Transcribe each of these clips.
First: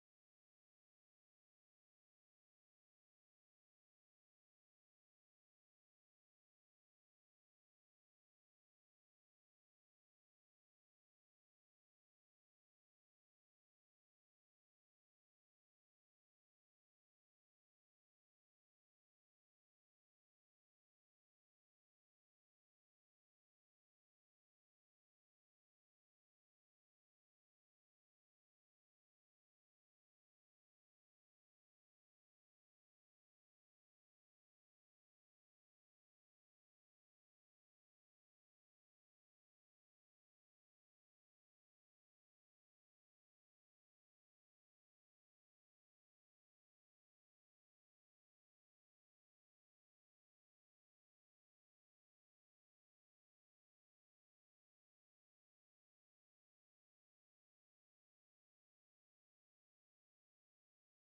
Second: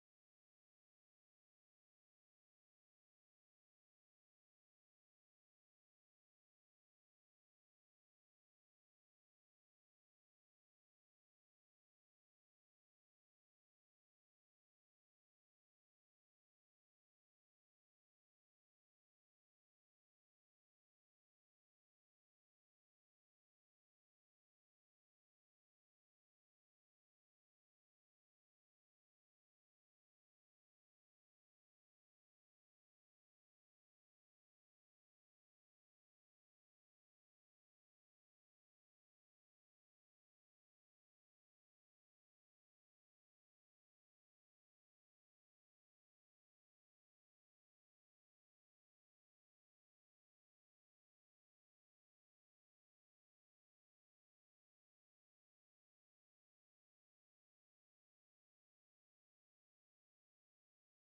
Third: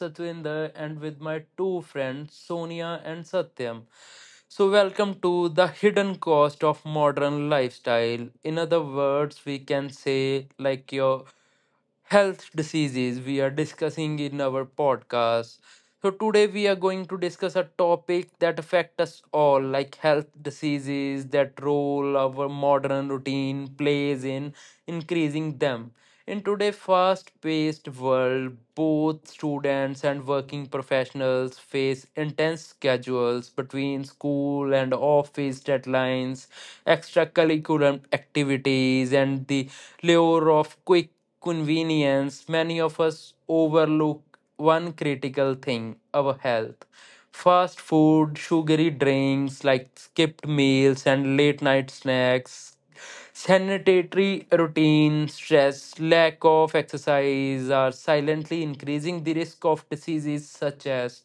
Satwinder and with my two friends Sonia and Satyam. So welcome to the hidden cost of modern lifestyle. In other words, we can say like your health diseases we are discussing in our podcast. So today we are going to discuss a topic that affect us all like health diseases that role our modern routine plays in increasing them. In today's fast-paced world, both students and working professionals face intense schedules between school and office deadlines, extracurricular activities and the lure of quick convenience, many of us overlook one critical thing our health. Fast food, sugary drinks like skipped meals and late night snacks, sanitary routine, stress, lack of exercise are silently increasing the risk of diseases such as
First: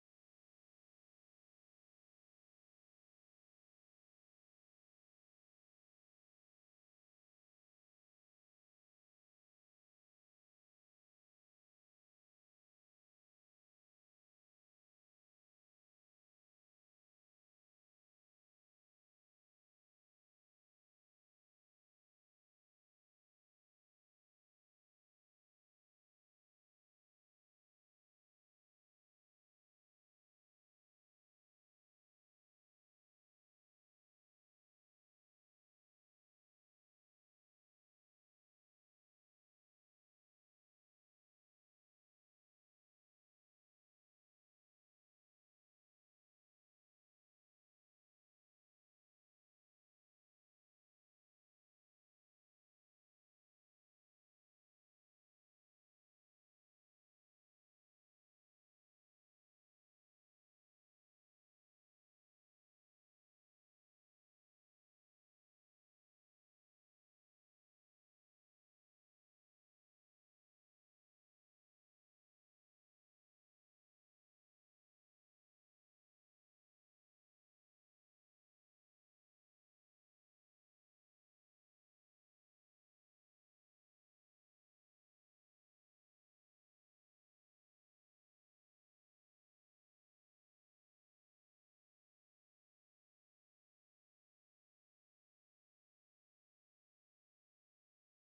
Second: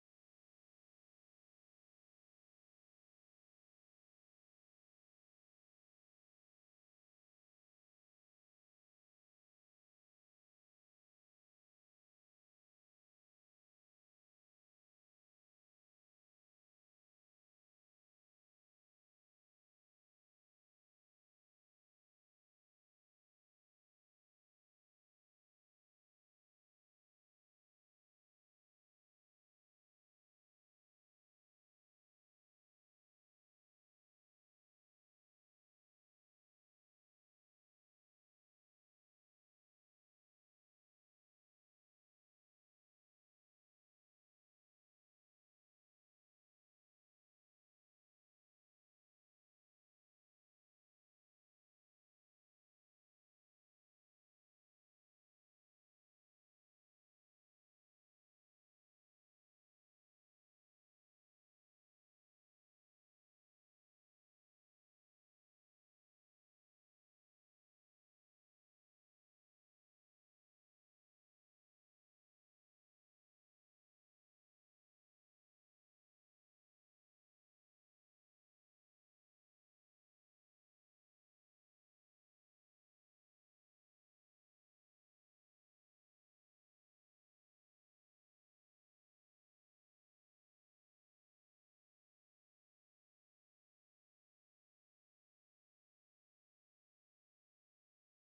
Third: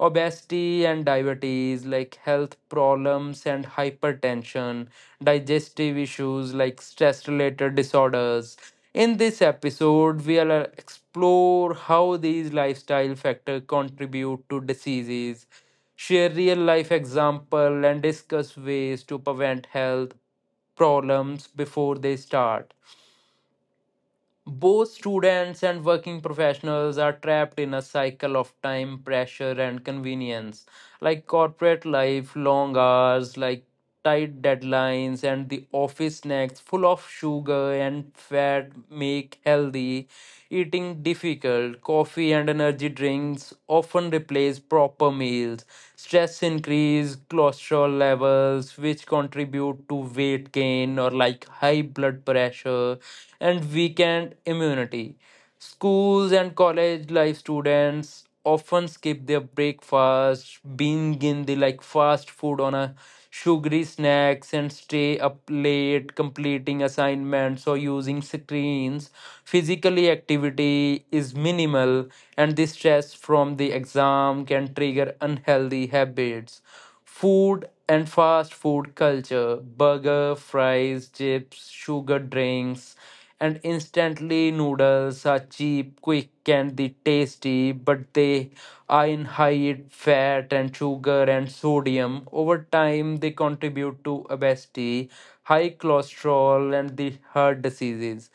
obesity and diabetes like health problems and hypertension digestive issues like stress related disorders. In this episode, we'll explore how these lifestyle factors contribute to diseases, share real life example, and discuss ways to prevent health problems before they start. Both students and working professionals are trapped in a cycle of time, pressure, and convenience, like corporate life, long hours, like tight deadlines, and the office snacks full of sugar and fat make healthy eating difficult. Coffee and energy drinks often replace proper meals. Stress increase cholesterol levels, which contribute to weight gain or like high blood pressure and weakened immunity. Schools and college life students often skip their breakfast, being in the like fast food on a sugary snacks and stay up late completing assignments or using screens. Physically activity is minimal and the stress from the exam can trigger unhealthy habits. Food and fast food culture, burger fries chips sugar drinks and instantly noodles are cheap quick and the tasty, but they are in high fat and sugar and sodium. Over time they contribute to obesity, high cholesterol and the heart diseases.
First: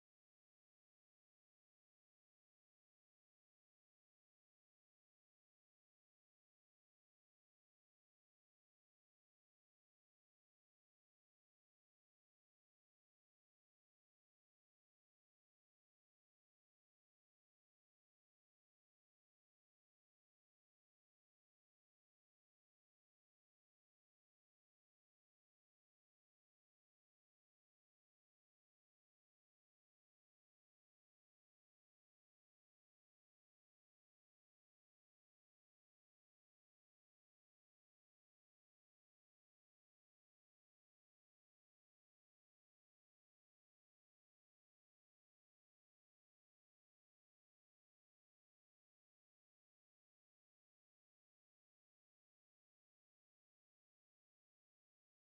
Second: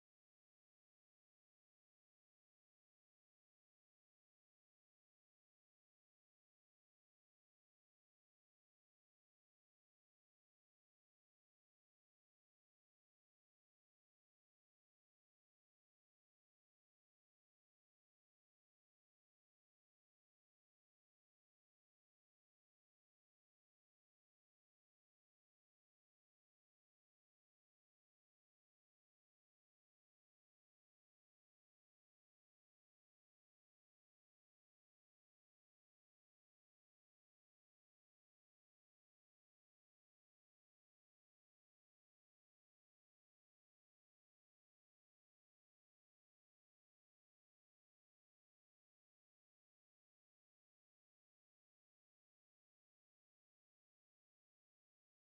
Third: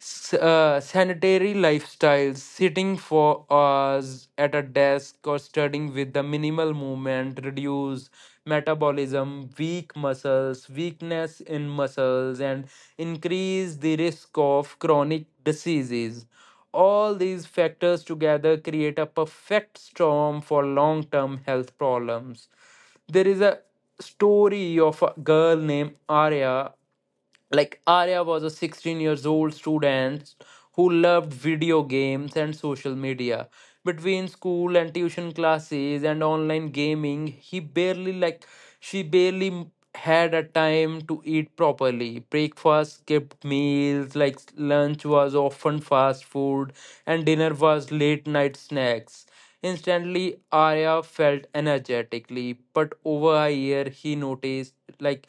Sanitary lifestyles, sitting for hours at a desk or studying with the minimal movement, reduce metabolism, weak muscles, weakness in muscles, and increase the risk of chronic diseases. All these factors together create a perfect storm for long term health problems. There is a story of a girl named Arya. Like Arya was a 16 years old student who loved video games and social media. Between school and tuition classes and online gaming, he barely like she barely had a time to eat properly. Breakfast skipped meals, like lunch was often fast food, and dinner was late night snacks. Instantly, Arya felt energetically, but over a year, he noticed like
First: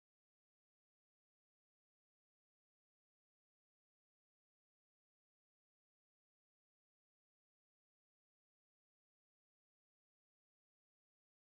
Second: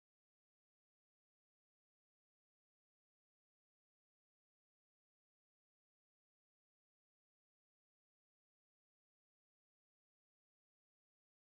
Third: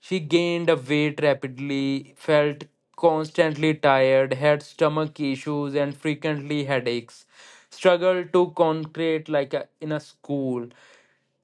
she gained a weight rapidly, felt constantly tired, had stomach issues, and frequently headaches. Struggled to concentrate like a, in a school.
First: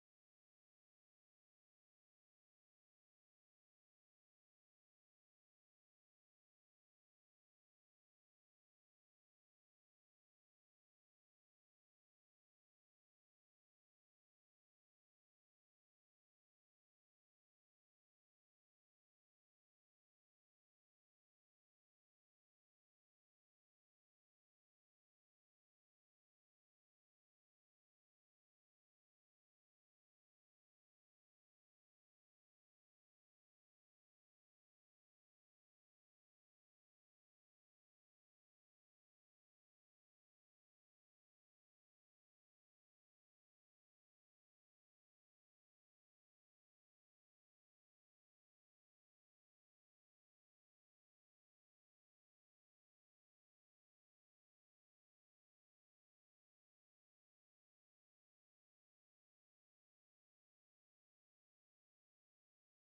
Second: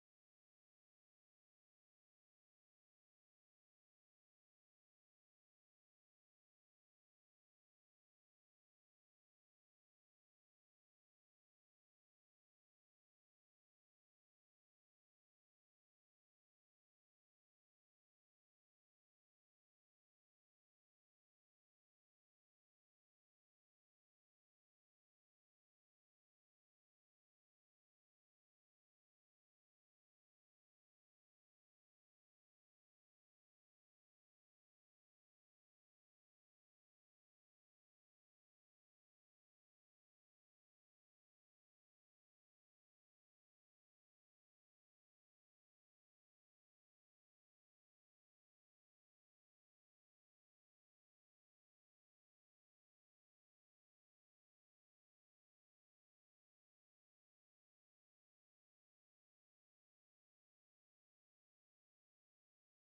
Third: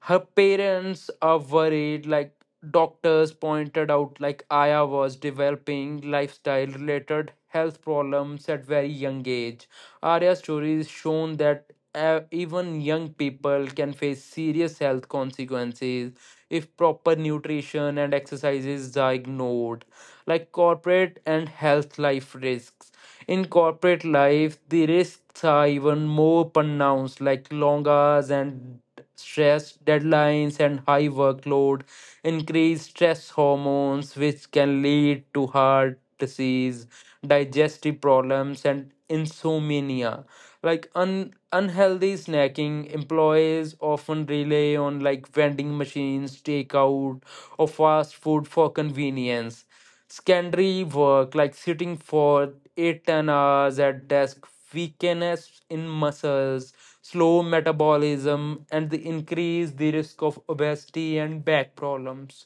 Her parents are worried like doctors pointed out like aya was developing lifestyle related health problems at very young age. Arya's story is shown that even young people can face serious health consequences if proper nutrition and exercises are ignored. Like corporate and health life risks. In corporate life, the risks are even more pronounced, like long hours and stress, deadlines, and high workload, increased stress hormones, which can lead to heart disease, digestive problems, and insomnia. Like unhealthy snacking, employees often rely on like vending machines, takeout, or fast food for convenience. Sedentary work, like sitting for 8 10 hours at desk, weakness in muscles, slow metabolism, and the increase the risk of obesity and back problems.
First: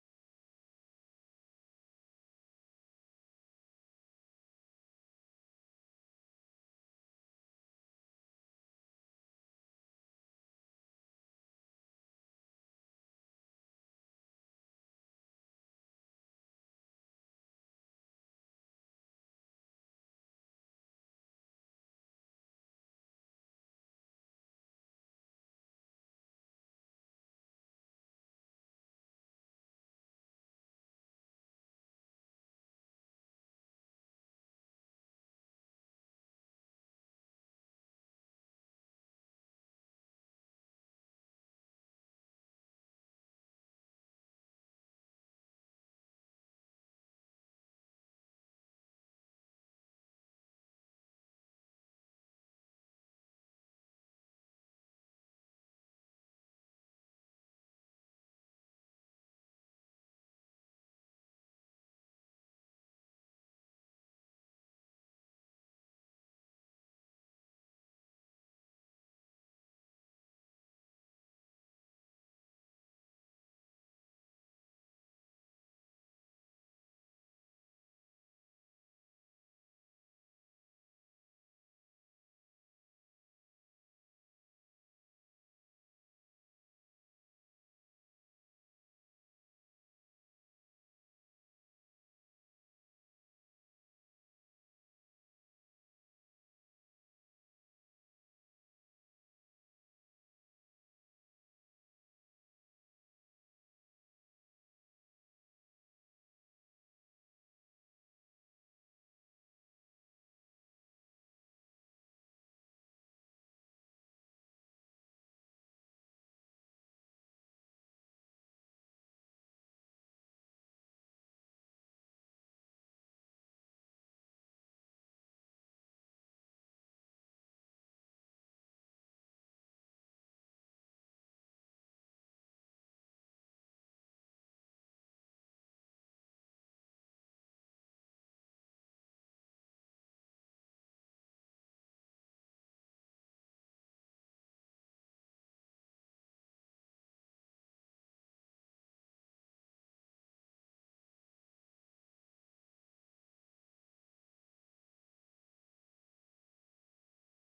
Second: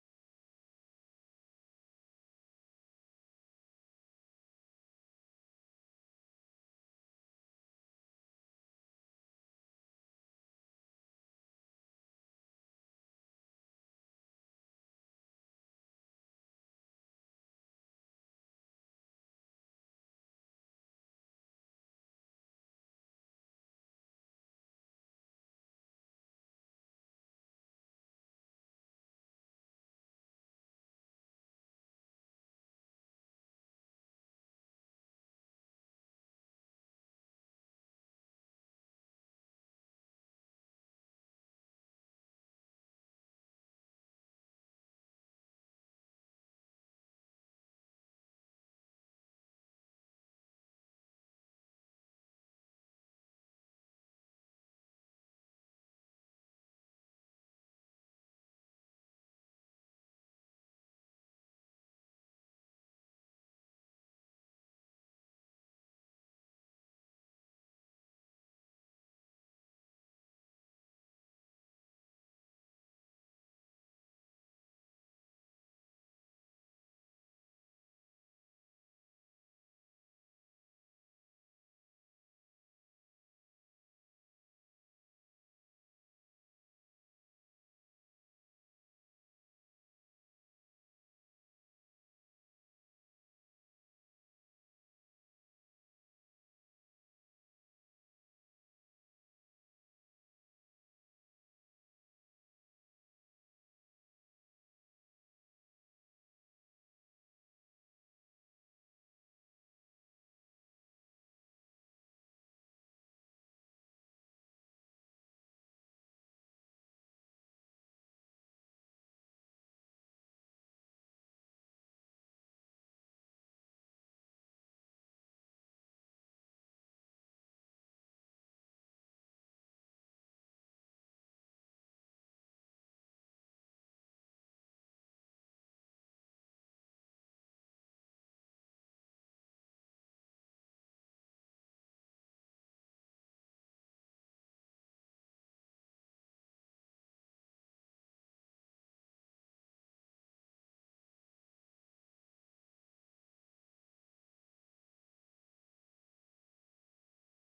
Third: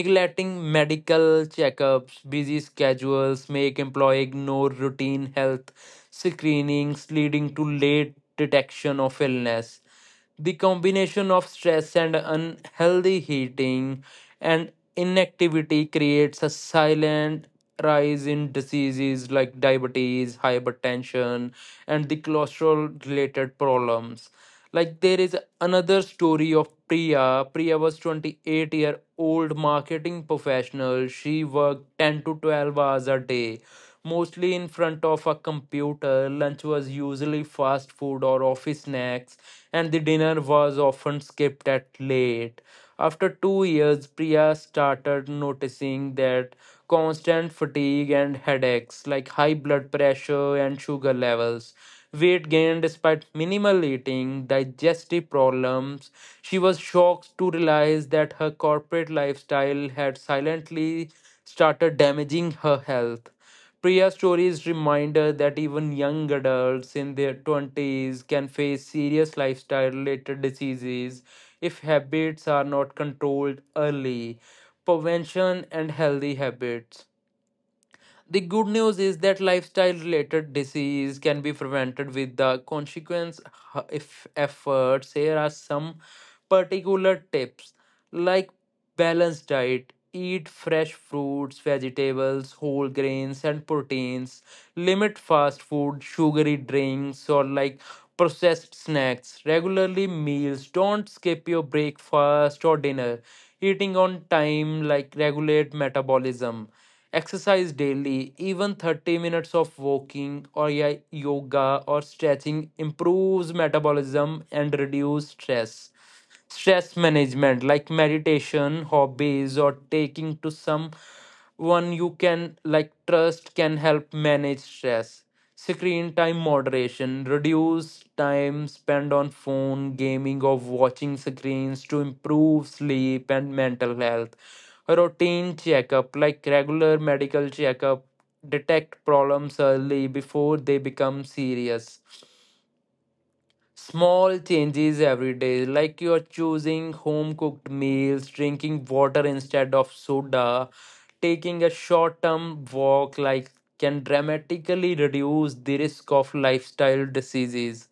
Neglecting medical checkups, busy schedules make employee ignore routine health screenings leading to late detection of illness. The combination of stress and unhealthy heating and inactivity creates a silent rise in diseases like diabetes, hypertension, and the cholesterol related problems. Like there is another story of Priya. Priya was 28-year-old marketing professional. She worked 10 to 12 hours a day, mostly in front of a computer. Lunch was usually fast food or office snacks and the dinner was often skipped at late. After 2 years, Priya started noticing that constant fatigue and headaches, like high blood pressure and sugar levels, weight gain despite minimal eating, digestive problems. She was shocked to realize that her corporate lifestyle had silently started damaging her health. Priya's stories reminder that even young adults in their 20s can face serious lifestyle related diseases if habits are not controlled early. Prevention and healthy habits. The good news is that lifestyle related disease can be prevented with the consequence if efforts. Here are some particular tips like balanced diet, eat fresh fruits, vegetables, whole grains and proteins, limit fast food, sugary drinks or like processed snacks, regularly meals, don't skip your breakfast or dinner. Eating on time like regulate metabolism. Exercise daily, even 30 minutes of walking or yoga or stretching improves metabolism and reduce stress. Stress management like meditation hobbies or taking to someone you can like trust can help manage stress. Screen time moderation, reduce time spent on phone gaming or watching screens to improve sleep and mental health. Routine checkup like regular medical checkup detect problems early before they become serious. Small changes every day, like you're choosing home cooked meals, drinking water instead of soda, taking a short term walk, like can dramatically reduce the risk of lifestyle diseases.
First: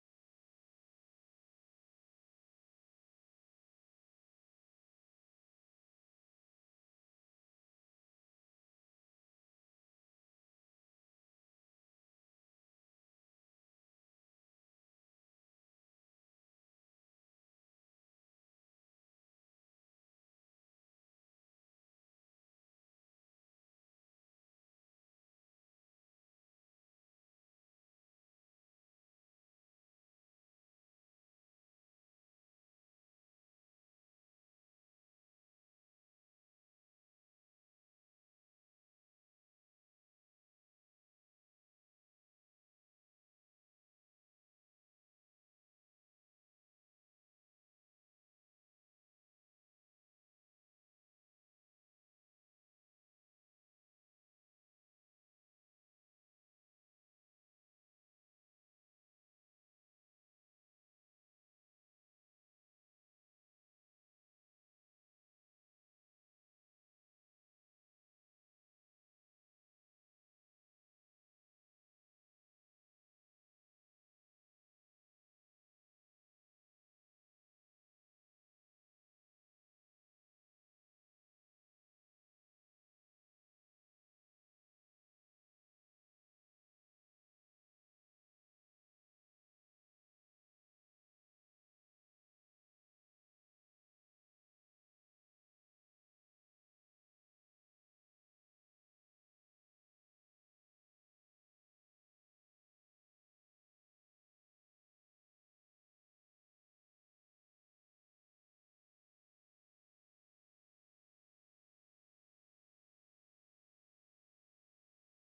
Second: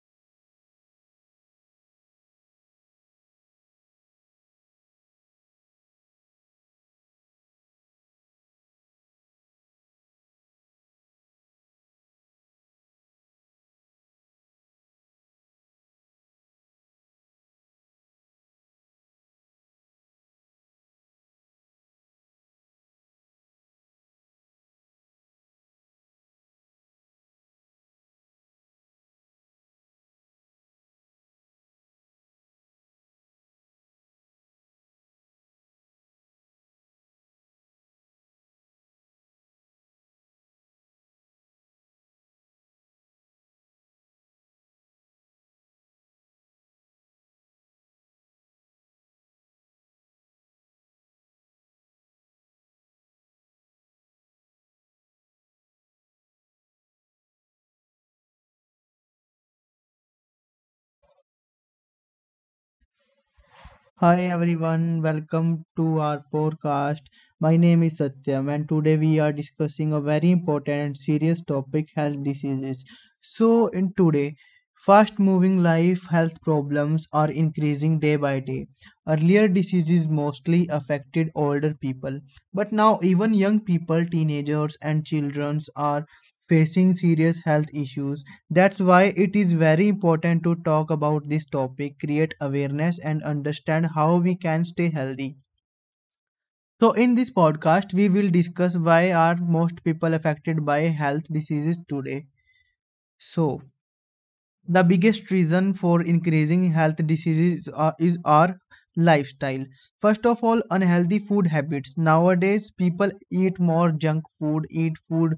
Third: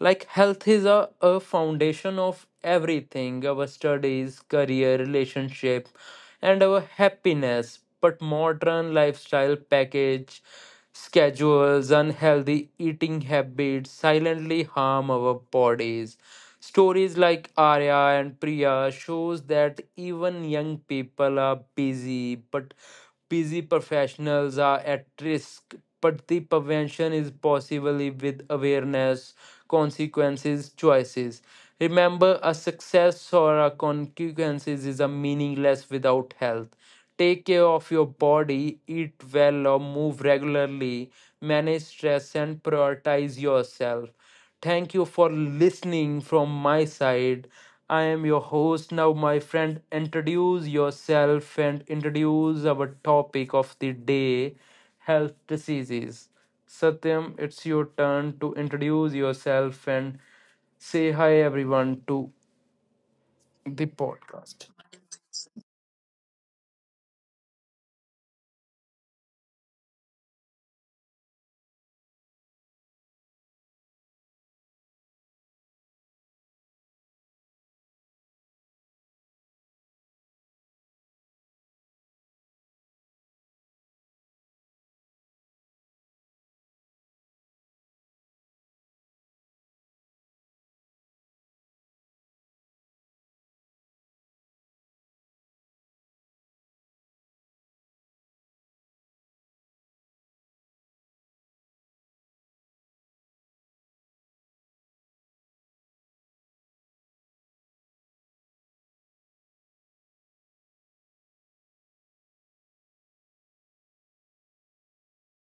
Like, health is a foundation of everything, our studies, career, relationship, and our happiness. But modern lifestyle package schedules, unhealthy eating habits silently harm our bodies. Stories like Arya and Priya shows that even young people are busy but busy professionals are at risk, but the prevention is possibly with awareness, consequences, choices. Remember, a success or a consequences is a meaningless without health. Take care of your body, eat well or move regularly, manage stress and prioritize yourself. Thank you for listening from my side. I am your host. Now, my friend, introduce yourself and introduce our topic of the day, health diseases. Satyam, it's your turn to introduce yourself and say hi, everyone, to the Hi podcast. everyone, welcome to our podcast. My name is Satyam, and today we are discussing a very important and serious topic health diseases. So, in today, fast moving life health problems are increasing day by day. Earlier, diseases mostly affected older people, but now, even young people, teenagers, and children are facing serious health issues. That's why it is very important to talk about this topic, create awareness, and understand how we can stay healthy. So, in this podcast, we will discuss why are most people affected by health diseases today. So, the biggest reason for increasing health diseases is our lifestyle. First of all, unhealthy food habits. Nowadays people eat more junk food, eat food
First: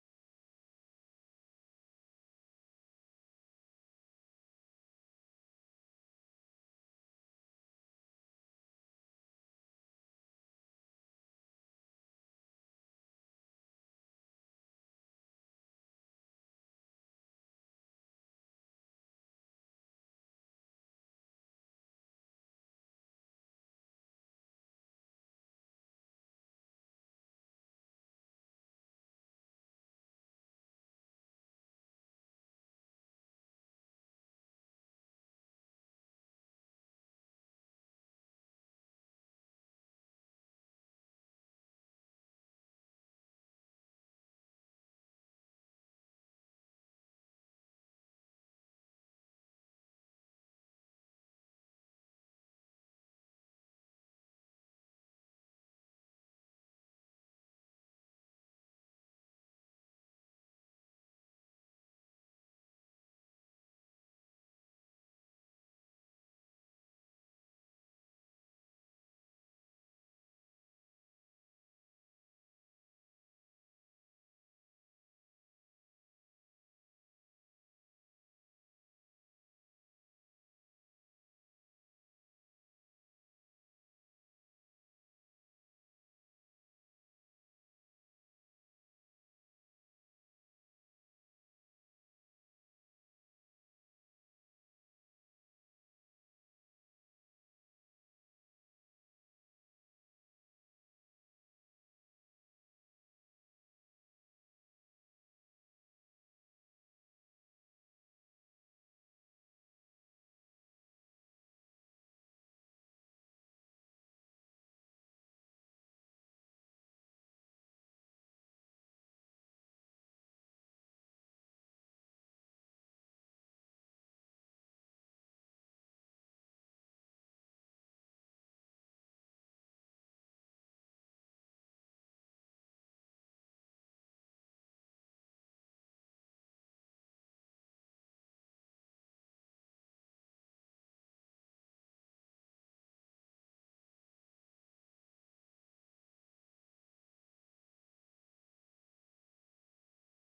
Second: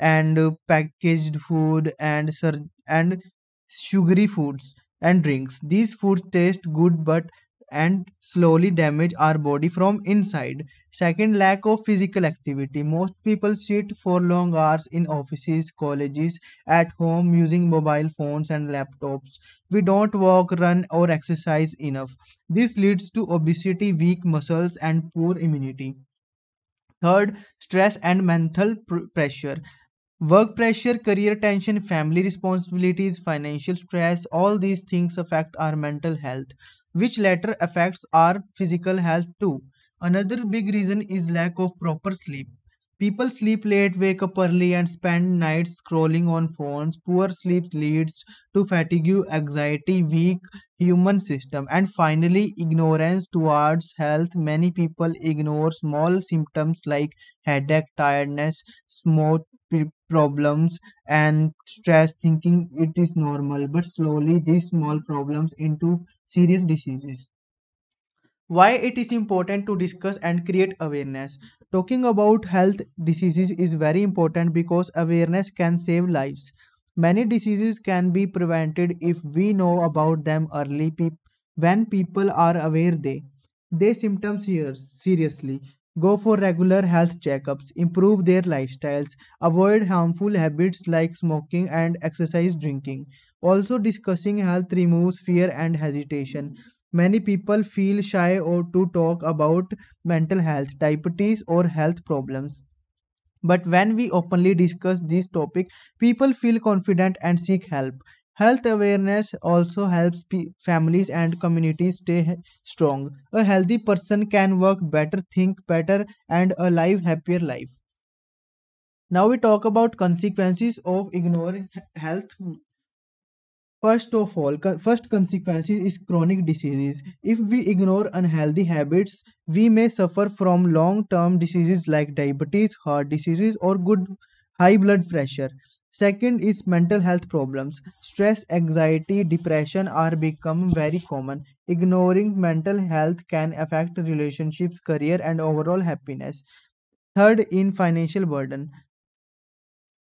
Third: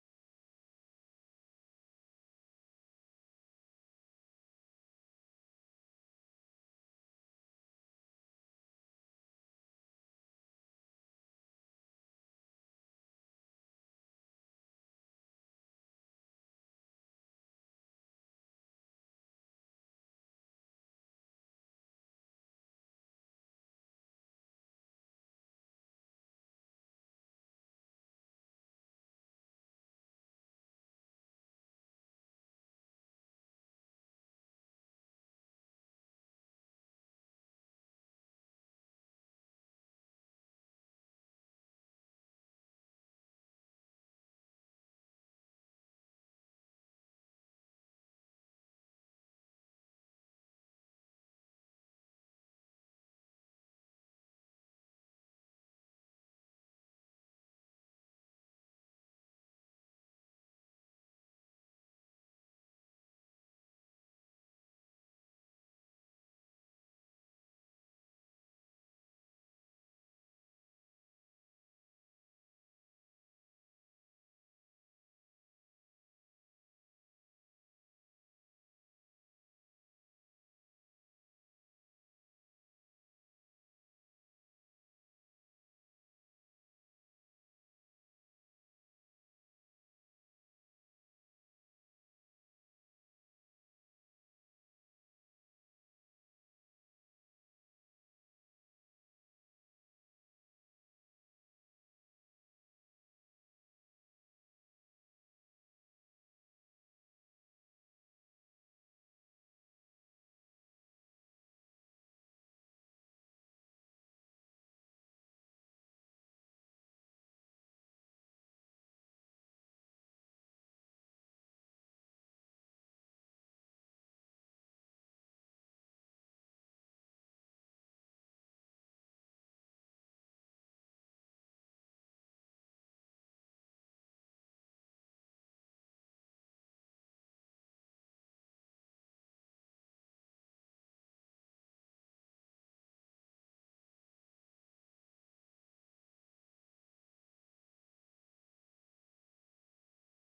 and packaged food and and sugary foods and drinks. These foods taste good but and slowly damage our body from inside. Second, lack of physical activity. Most people sit for long hours in offices, colleges, at home using mobile phones and laptops. We don't walk, run or exercise enough. This leads to obesity, weak muscles and poor immunity. Third, stress and mental pressure. Work pressure, career tension, family responsibilities, financial stress, all these things affect our mental health, which later affects our physical health too. Another big reason is lack of proper sleep. People sleep late, wake up early, and spend nights scrolling on phones. Poor sleep leads to fatigue, anxiety, weak human system. And finally, ignorance towards health. Many people ignore small symptoms like headache, tiredness, smoke problems and stress, thinking it is normal, but slowly these small problems into serious diseases. Why it is important to discuss and create awareness. Talking about health diseases is very important because awareness can save lives. Many diseases can be prevented if we know about them early. When people are aware, they their symptoms here seriously, go for regular health checkups, improve their lifestyles, avoid harmful habits like smoking and exercise drinking. Also, discussing health removes fear and hesitation. Many people feel shy or to talk about mental health, diabetes or health problems. But when we openly discuss this topic, people feel confident and seek help. Health awareness also helps families and communities stay strong. A healthy person can work better, think better and a live happier life. Now we talk about consequences of ignoring health. First of all, first consequence is chronic diseases. If we ignore unhealthy habits, we may suffer from long-term diseases like diabetes, heart diseases, or good high blood pressure. Second is mental health problems. Stress, anxiety, depression are become very common. Ignoring mental health can affect relationships, career, and overall happiness. Third, in financial burden.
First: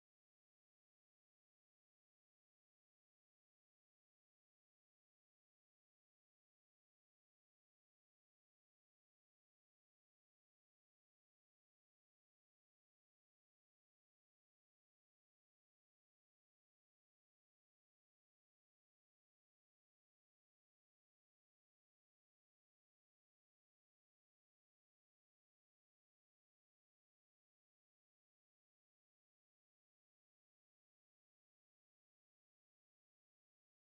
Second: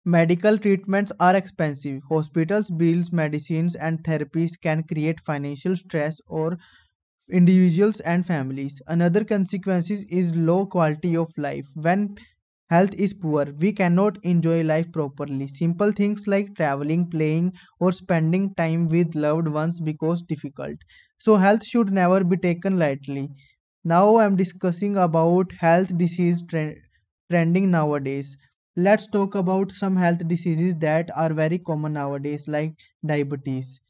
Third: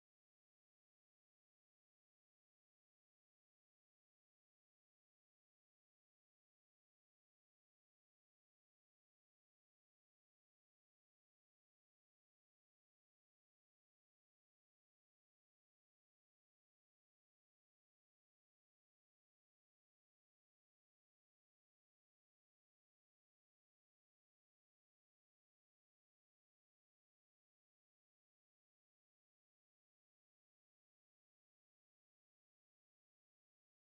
Medical treatments are expensive. Hospitals, bills, medicines, and therapies can create financial stress or individuals and families. Another consequence is low quality of life. When health is poor, we cannot enjoy life properly. Simple things like traveling, playing, or spending time with loved ones becomes difficult. So health should never be taken lightly. Now I'm discussing about health disease trending nowadays. Let's talk about some health diseases that are very common nowadays, like diabetes.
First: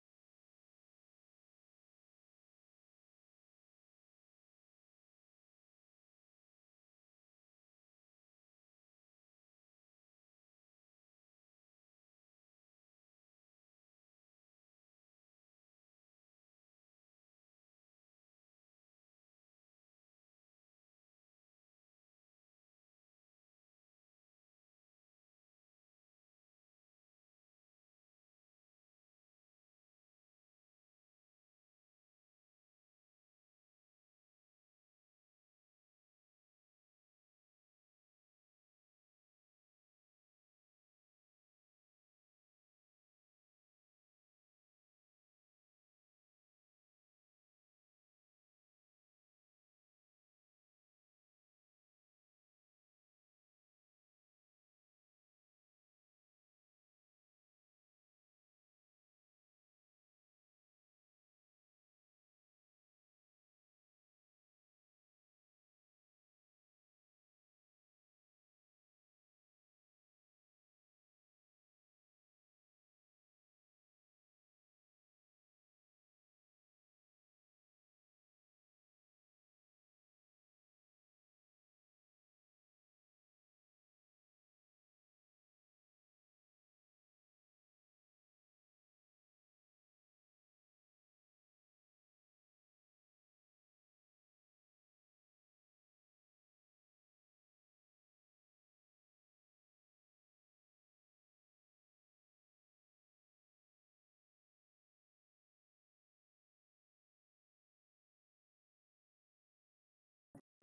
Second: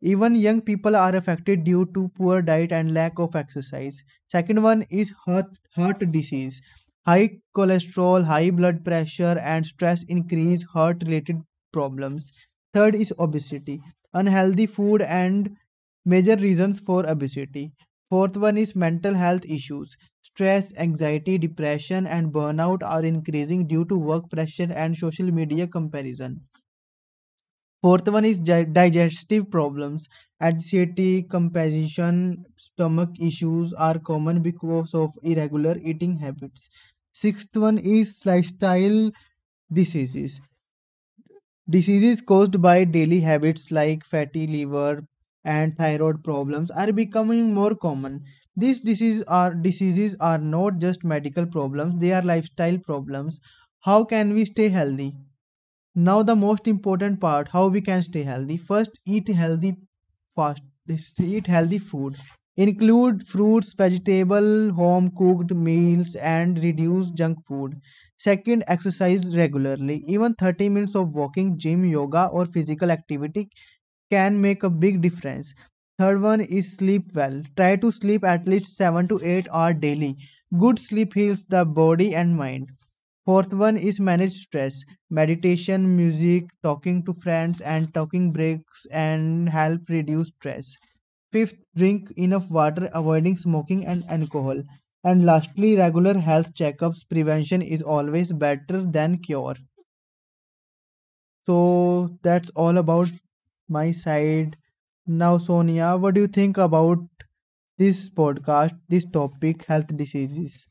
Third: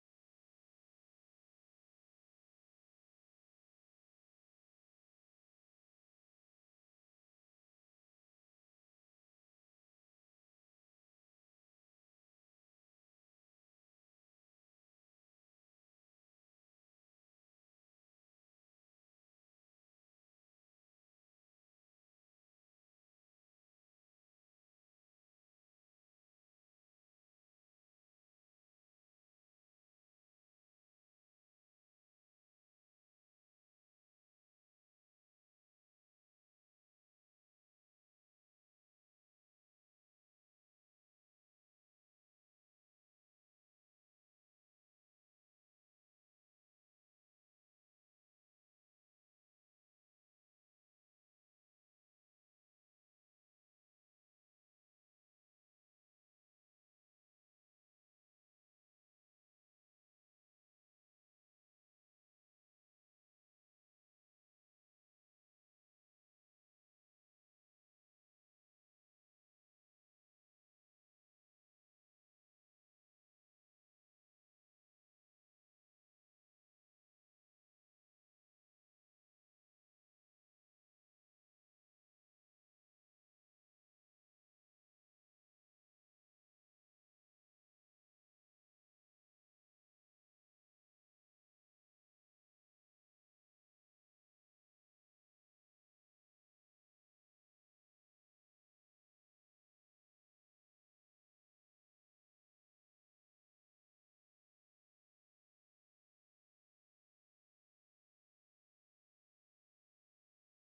Even young people are affected due to poor diet and lack of exercise. Second one is heart disease. High cholesterol, high blood pressure, and stress increase heart related problems. Third is obesity. Unhealthy food and major reasons for obesity. Fourth one is mental health issues. Stress, anxiety, depression, and burnout are increasing due to work pressure and social media comparison. Fourth one is digestive problems. Anxiety, compassion, stomach issues are common because of irregular eating habits. Sixth one is lifestyle diseases. Diseases caused by daily habits like fatty liver and thyroid problems are becoming more common. These diseases are not just medical problems, they are lifestyle problems. How can we stay healthy? Now the most important part, how we can stay healthy. First, fast eat healthy food. Include fruits, vegetable, home cooked meals and reduce junk food. Second, exercise regularly. Even 30 minutes of walking, gym, yoga or physical activity can make a big difference. Third one is sleep well. Try to sleep at least 7 to 8 hours daily. Good sleep heals the body and mind. Fourth one is manage stress. Meditation, music, talking to friends, and talking breaks and help reduce stress. Fifth, drink enough water, avoiding smoking and alcohol. And lastly, regular health checkups. Prevention is always better than cure. So that's all about my side. Now, Sonia, what do you think about this podcast, this topic, health diseases?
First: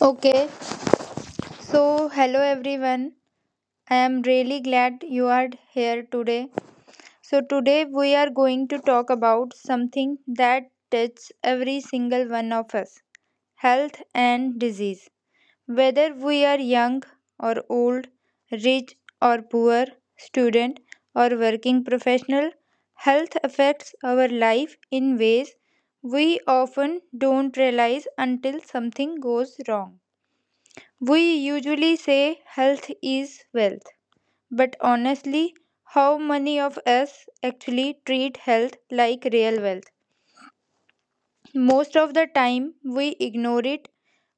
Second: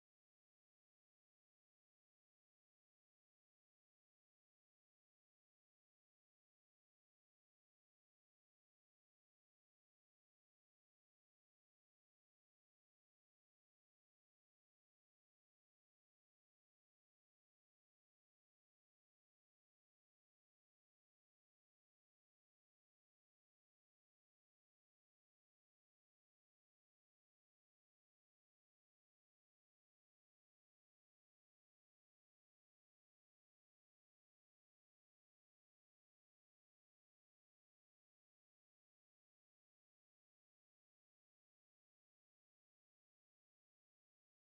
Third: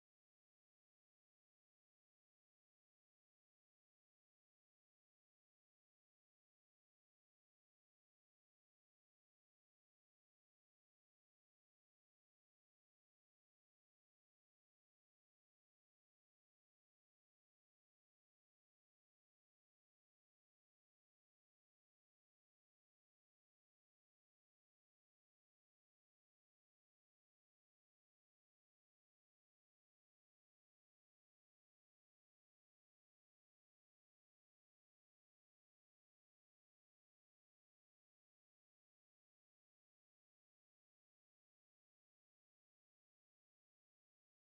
Okay, so hello everyone. I am really glad you are here today. So, today we are going to talk about something that touches every single one of us, health and disease. Whether we are young or old, rich or poor, student or working professional, health affects our life in ways we often don't realize until something goes wrong. We usually say health is wealth, but honestly, how many of us actually treat health like real wealth? Most of the time, we ignore it.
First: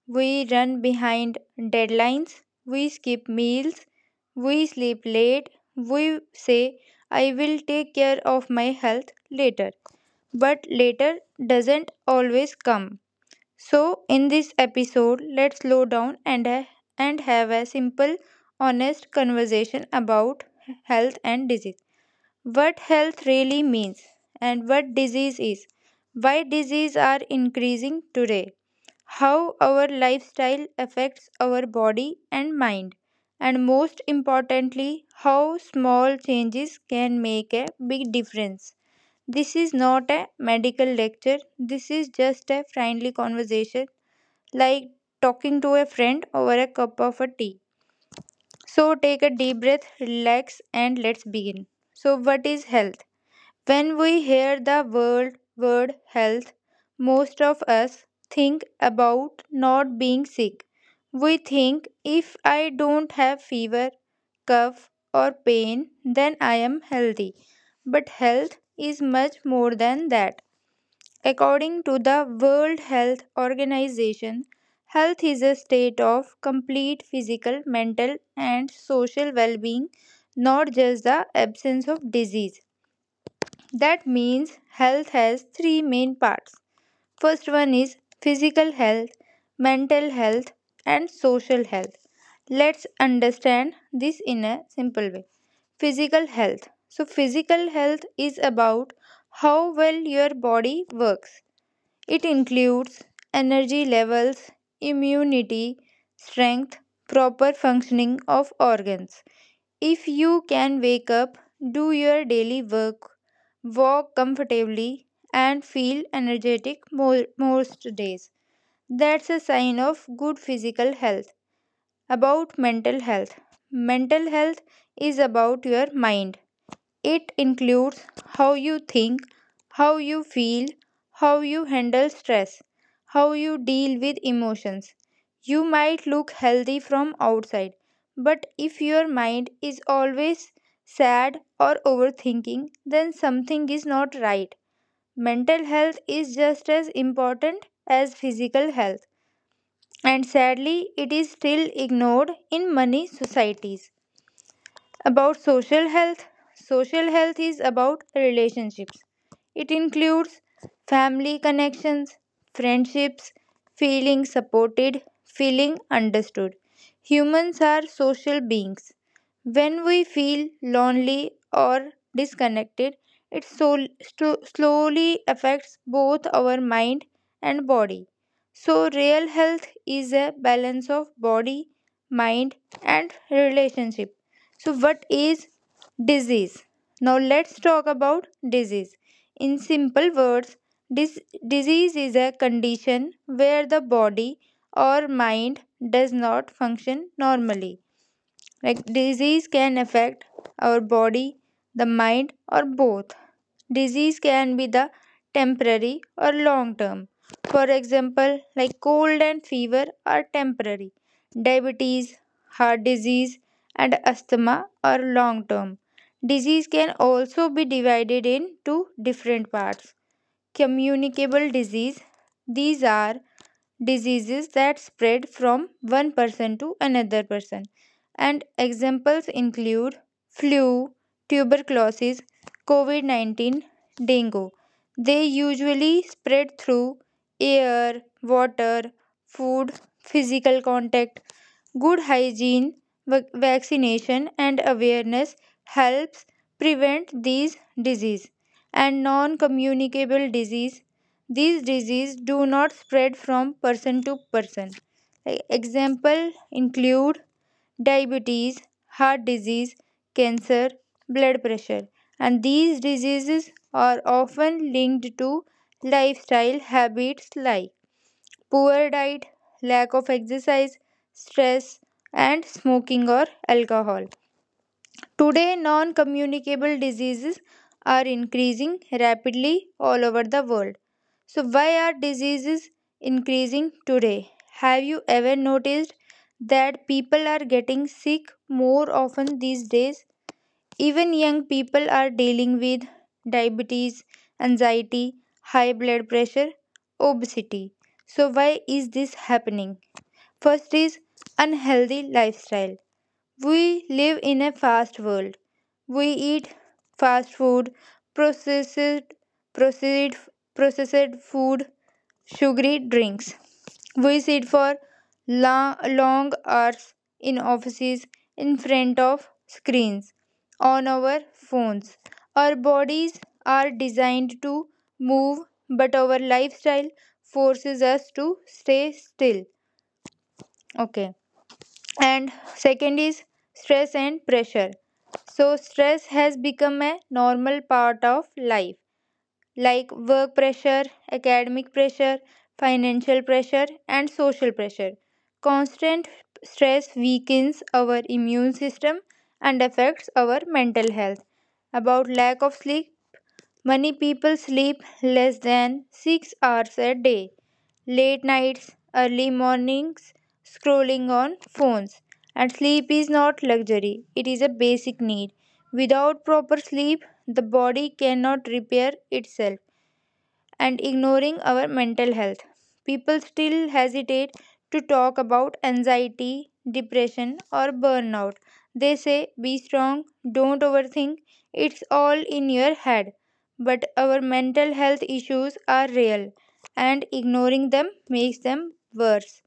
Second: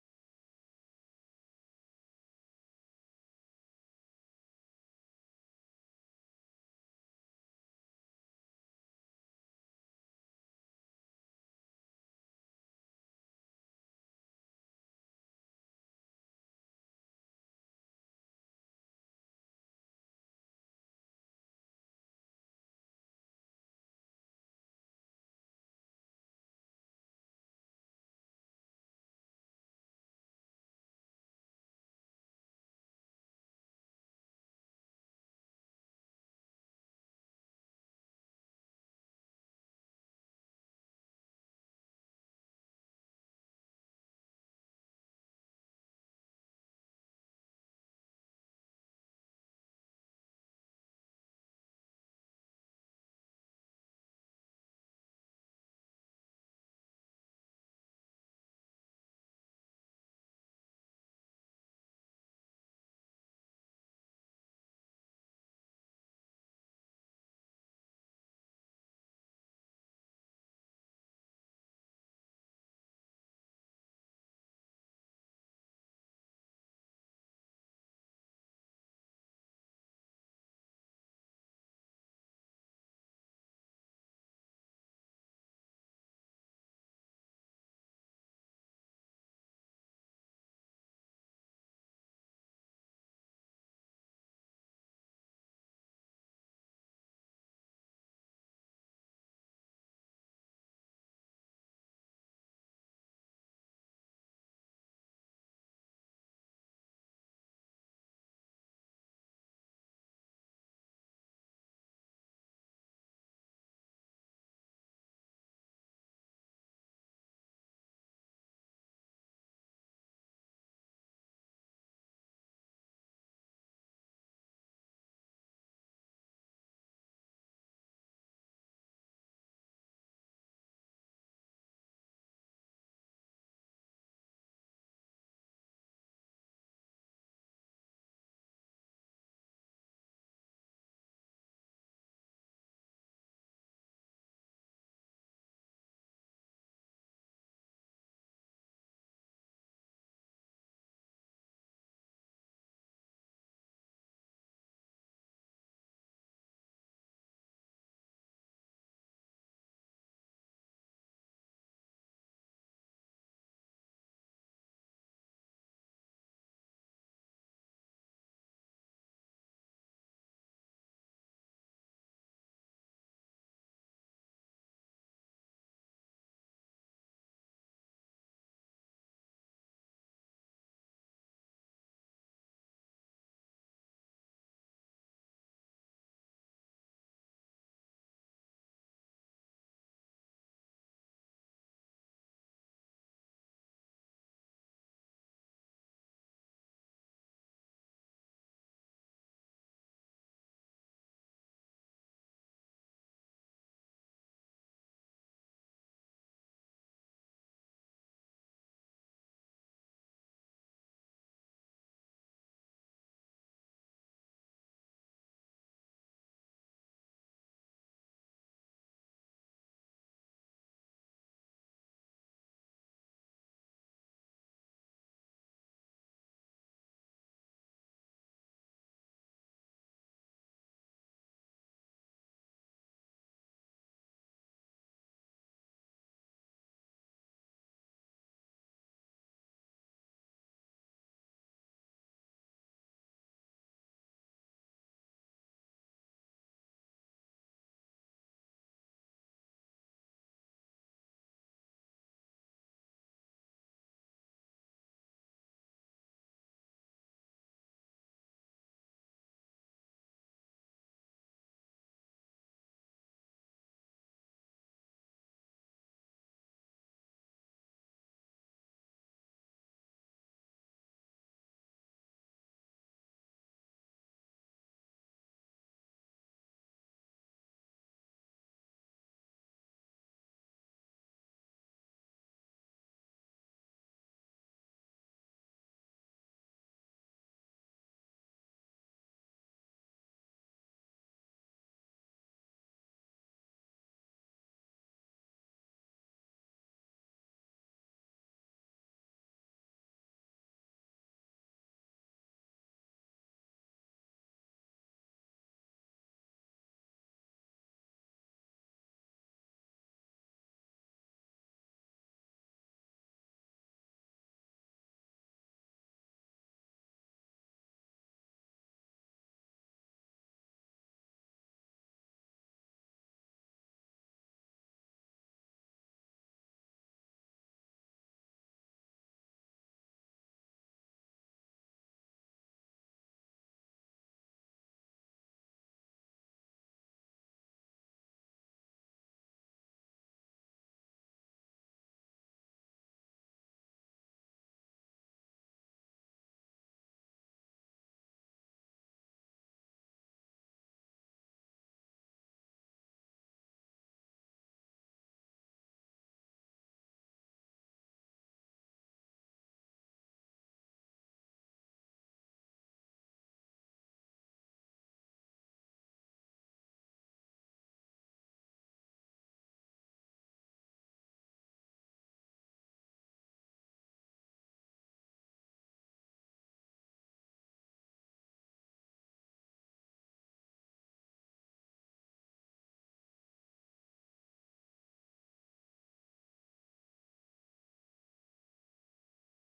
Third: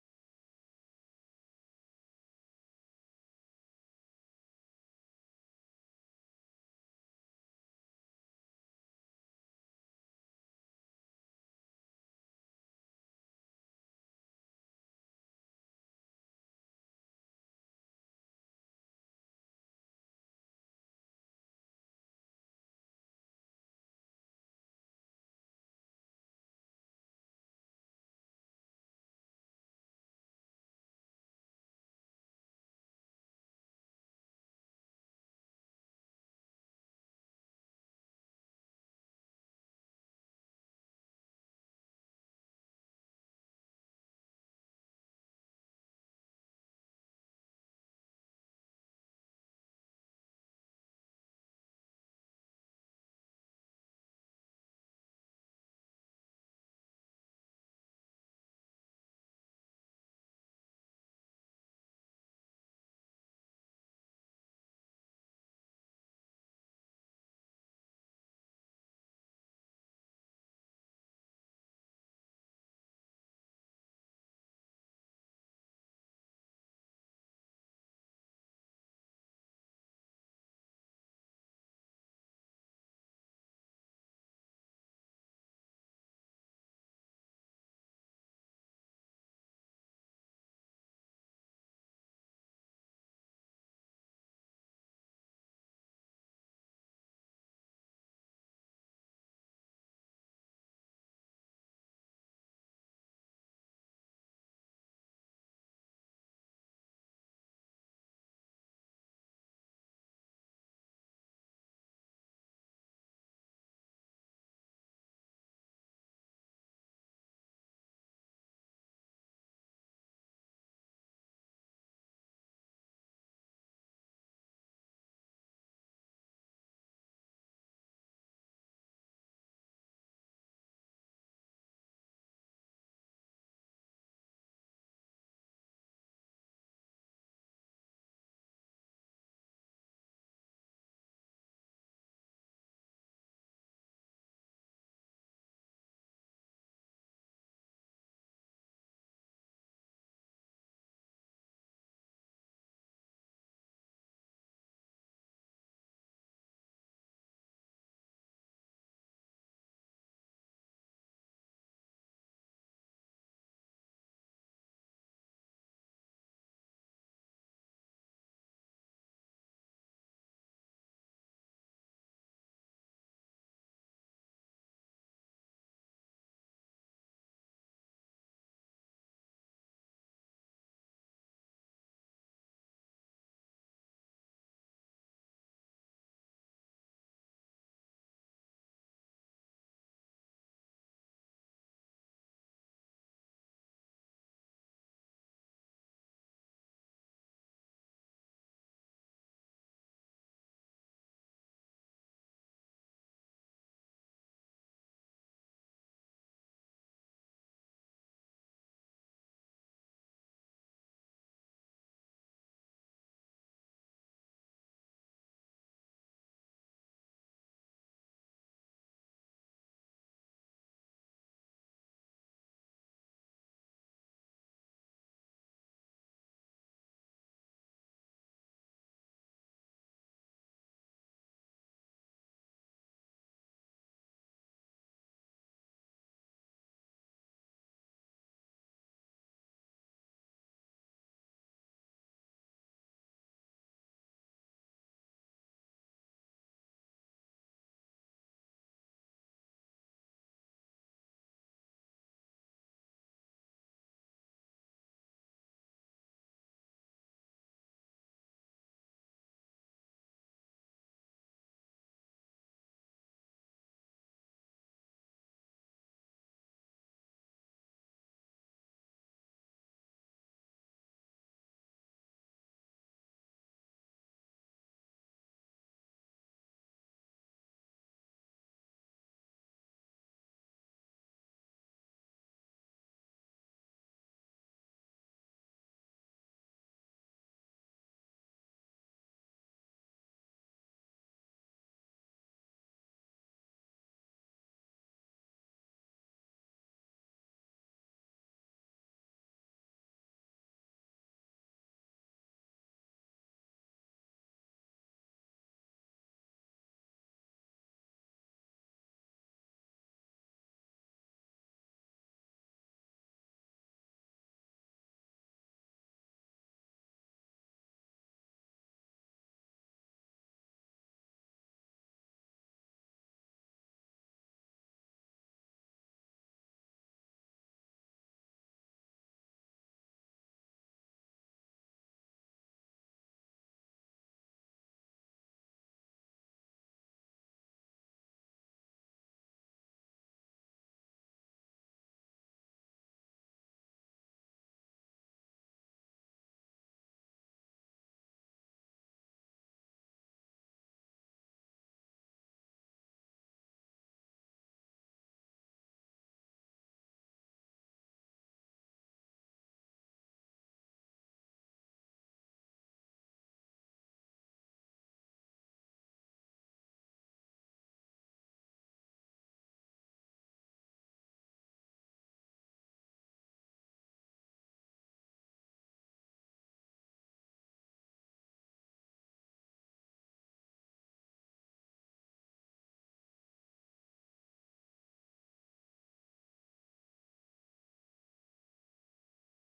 We run behind deadlines. We skip meals. We sleep late. We say, I will take care of my health later. But later doesn't always come. So, in this episode, let's slow down and, and have a simple, honest conversation about health and disease. What health really means and what disease is. Why disease are increasing today. How our lifestyle affects our body and mind. And most importantly, how small changes can make a big difference. This is not a medical lecture. This is just a friendly conversation like talking to a friend over a cup of a tea. So take a deep breath, relax, and let's begin. So, what is health? When we hear the word health, most of us think about not being sick. We think if I don't have fever, cough, or pain, then I am healthy. But health is much more than that. According to the World Health Organization, health is a state of complete physical, mental, and social well being, not just the absence of disease. That means health has three main parts. First one is physical health, mental health, and social health. Let's understand this in a simple way. Physical health. So, physical health is about how well your body works. It includes energy levels, immunity, strength, proper functioning of organs. If you can wake up, do your daily work, walk comfortably, and feel energetic most days, that's a sign of good physical health. About mental health is about your mind. It includes how you think, how you feel, how you handle stress, how you deal with emotions. You might look healthy from outside, but if your mind is always sad or overthinking, then something is not right. Mental health is just as important as physical health, and sadly, it is still ignored in many societies. About social health is about relationships. It includes family connections, friendships, feeling supported, feeling understood. Humans are social beings. When we feel lonely or disconnected, it slowly affects both our mind and body. So, real health is a balance of body, mind, and relationship. So, what is disease? Now, let's talk about disease. In simple words, dis- disease is a condition where the body or mind does not function normally. Like, disease can affect our body, the mind, or both. Disease can be the temporary or long term. For example, like cold and fever are temporary. Diabetes, heart disease, and asthma are long term. Disease can also be divided into different parts. Communicable disease, these are diseases that spread from one person to another person. And examples include flu, tuberculosis, COVID 19, dengue. They usually spread through air, water, food, physical contact. Good hygiene, vaccination and awareness helps prevent these disease, and non-communicable disease. These disease do not spread from person to person. E- Example include diabetes, heart disease, cancer, blood pressure. And these diseases are often linked to lifestyle habits like poor diet, lack of exercise, stress, and smoking or alcohol. Today, non communicable diseases are increasing rapidly all over the world. So, why are diseases increasing today? Have you ever noticed that people are getting sick more often these days? Even young people are dealing with diabetes, anxiety, high blood pressure, obesity. So, why is this happening? First is unhealthy lifestyle. We live in a fast world. We eat fast food, processed, processed, processed food, sugary drinks. We sit for long hours in offices, in front of screens, on our phones. Our bodies are designed to move, but our lifestyle forces us to stay still. Okay. And second is stress and pressure. So, stress has become a normal part of life, like work pressure, academic pressure, financial pressure, and social pressure. Constant stress weakens our immune system and affects our mental health. About lack of sleep, many people sleep less than 6 hours a day. Late nights, early mornings, scrolling on phones. And sleep is not luxury, it is a basic need. Without proper sleep, the body cannot repair itself, and ignoring our mental health. People still hesitate to talk about anxiety, depression, or burnout. They say, be strong, don't overthink, it's all in your head. But our mental health issues are real, and ignoring them makes them worse.